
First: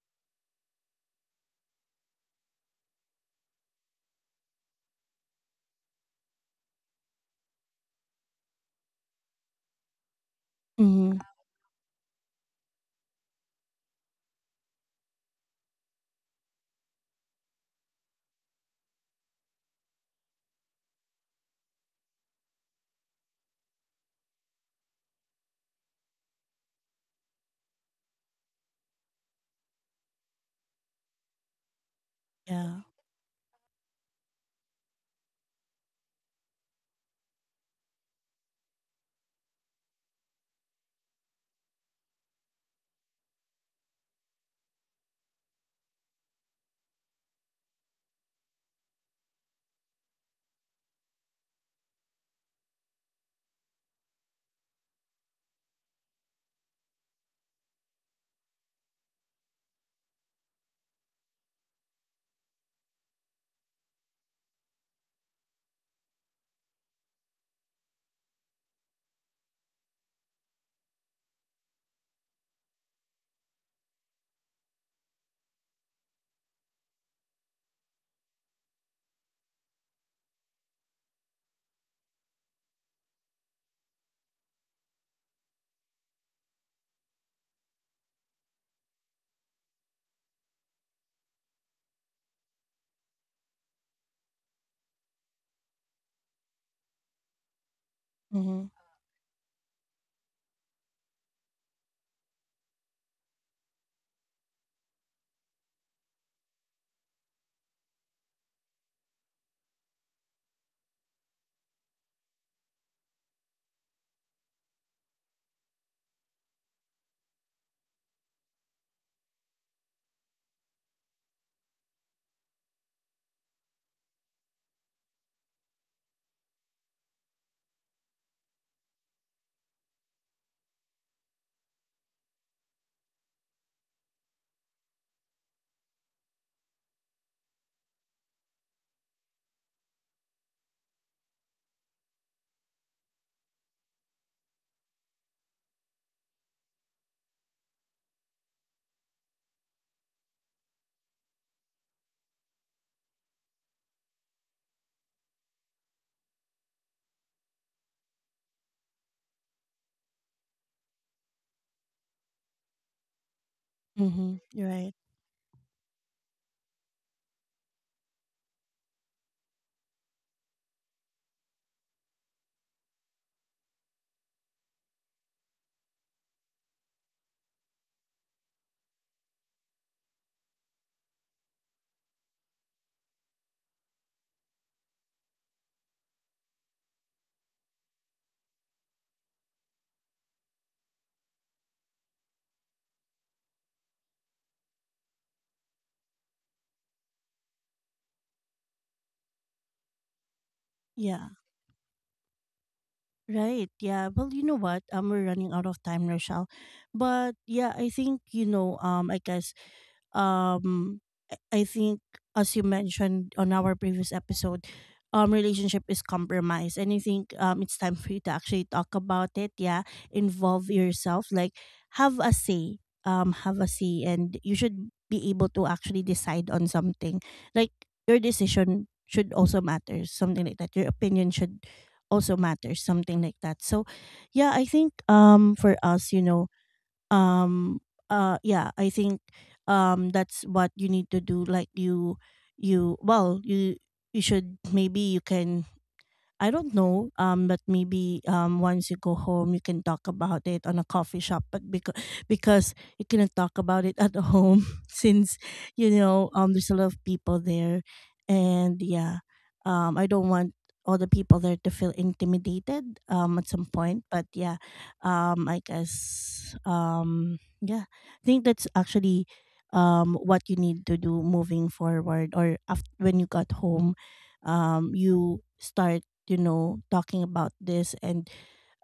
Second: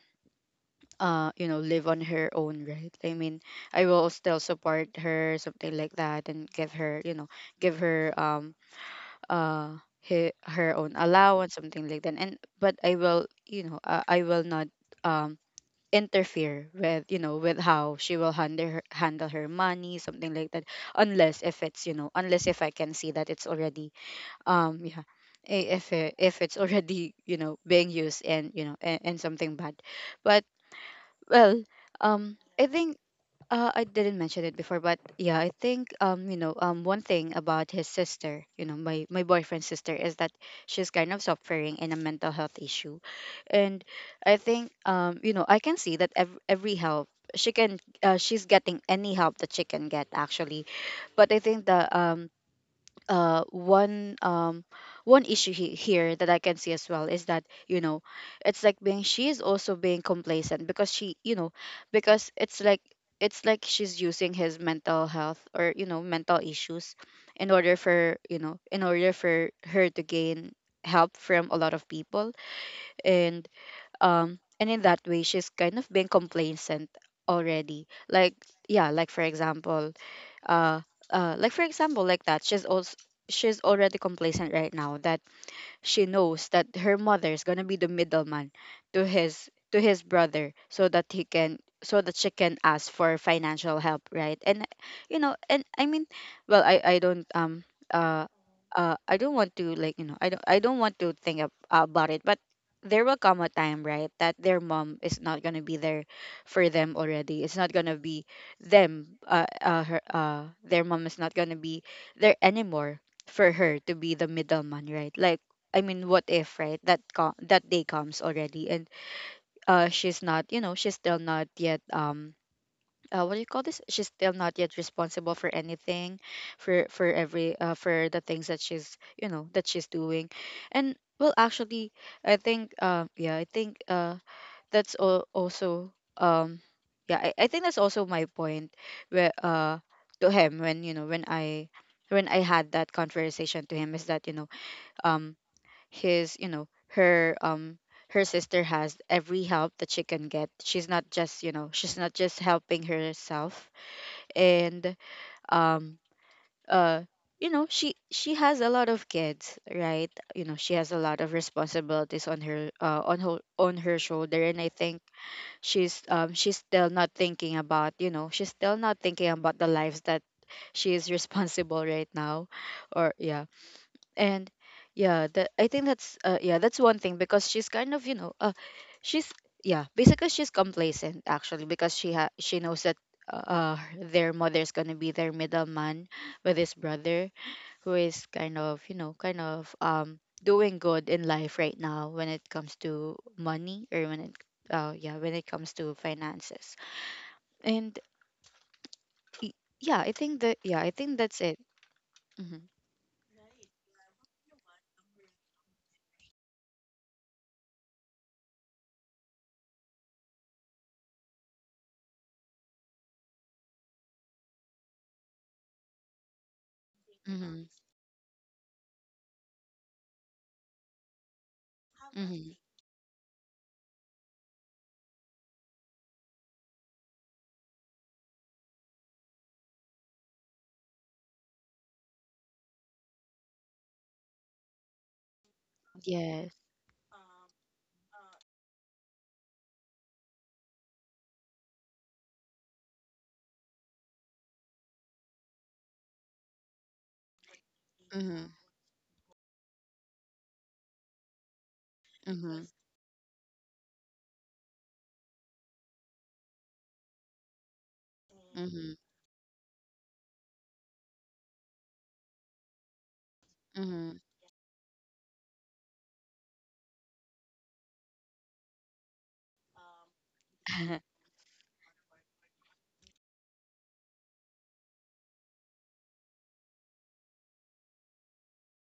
uh you know, live on her own, right, I mean, I will still support her, something like that, and give her, you know, give her um uh he, her own Mhm. allowance, something like that, and but I will, you know, uh, I will not, um interfere with, you know, with how she will handle her, handle her money, something like that, unless if it's, you know, unless if I can see that it's already, um yeah, i- if it, if it's already, you know, being used, and, you know, and, and something bad. But well, um I Yeah. think, uh, I didn't mention it before, but yeah, I think, um, you know, um, one thing about his sister, you know, my my boyfriend's sister, is that she's kind of suffering in a mental health issue. And I think, um, you know, I can see that every, every help she can, uh, she's getting any help that she can get, actually. But I think the um uh one, um one issue he- here that I can see as well, is that, you know, it's like being, she is also being complacent because she, you know, because it's like it's like she's using his mental health, or, you know, mental issues in order for, you know, in order for her to gain help from a lot of people. And um and in that way, she's kind of being complacent already, like, yeah, like, for example, uh uh like, for example, like that she's also she's already complacent right now, that she knows that her mother is going to be the middleman to his to his brother, so that he can so that she can ask for financial help, right. And, you know, and I mean, well, i i don't um uh Mhm. uh, I don't want to, like, you know, I don't I don't want to think ab- about it, but there will come a time, right, that their mom is not gonna be there for them already. It's not gonna be them. Uh, uh, her, uh, their mom is not gonna be there anymore for her to be the middleman, right? Like, I mean, what if, right, that co- that day comes already, and uh she's not, you know, she's still not yet, um uh, what do you call this? She's still not yet responsible for anything, for for every uh, for the things that she's, you know, that she's doing. And well, actually, I think, uh, yeah, I think, uh, that's al- also um, yeah, I, I think that's also my point, where, uh to him, when, you know, when I when I had that conversation to him, is that, you know, um his you know her um her sister has every help that she can get, she's not just, you know, she's not just helping herself. And um uh you know, she she has a lot of kids, right, you know, she has a lot of responsibilities on her, uh, on her on her Mhm. shoulder, Mhm. and I Right. think she's um she's still not thinking about, you know, she's still not thinking about the lives that she is responsible right now, or yeah. And yeah that I think that's, uh, yeah, that's one thing, because she's kind of, you know, uh, she's yeah, basically, she's complacent actually, because she ha- she knows that uh, uh, their mother's gonna be their middleman with his brother, who is kind of, you know, kind of um doing good in life right now when it comes to money, or when it uh, yeah, when it comes to finances. And y- yeah, I think that, yeah, I think Yeah. that's it. Mm-hmm. Right. Yeah. Well, you know what? Um, we're running out of time, Rochelle. But yeah, I think, you know, um, I guess um I I think, as you mentioned on our previous episode, um, relationship is compromise. And I think um, Mm-hmm. it's time for you to actually talk about it. Yeah. Involve yourself. Like have a Mm-hmm. say. Um, have a say, and you should be able to actually decide on something. Like your decision should also matter, something like that. Your opinion should also matter, something like that. So yeah, I think um, for us, you know, Yes. um uh yeah, I think um, that's what you need to do. Like you you well you you should, maybe you can, I don't know, um, but maybe Mm-hmm. um, once you go home, you can talk about it on a coffee shop. But because Mm-hmm. because you cannot talk about it at home, since you know um, there's a lot of people there, and Mhm. yeah, um, I don't want all the people there to feel intimidated um, at some point. Mhm. But yeah, um, I guess um, yeah, I think that's actually um, what you need to do moving forward, or after, when you got home, um, you start, you know, talking about this, and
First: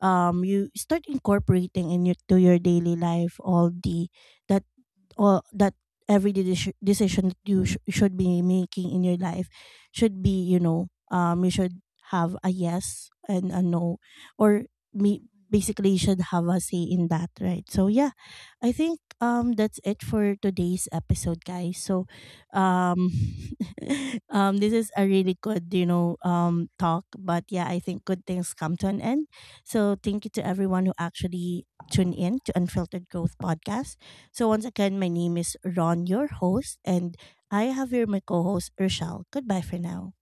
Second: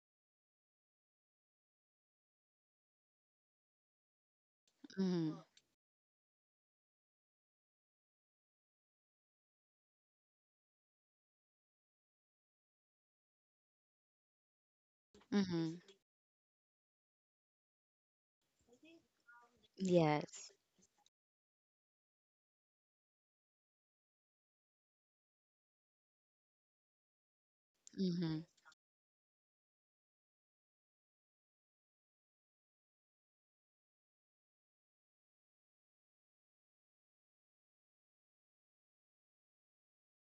um, you start incorporating in your, to your daily life, all the that Mhm. or that every deci- decision that you sh- should be making in your life should be, you know, um, you should have a yes and a no, or me Mhm. basically you should have a say in that, right? So yeah, I think um, that's it for Yes. today's episode, guys. So um, um, this is a really good, you know, um, talk. But yeah, I think good Mhm. things come to an end. So thank you to everyone who actually tuned in to Unfiltered Growth Podcast. So once again, my name is Ron, your host, and I have here my co host, Rochelle. Goodbye for now.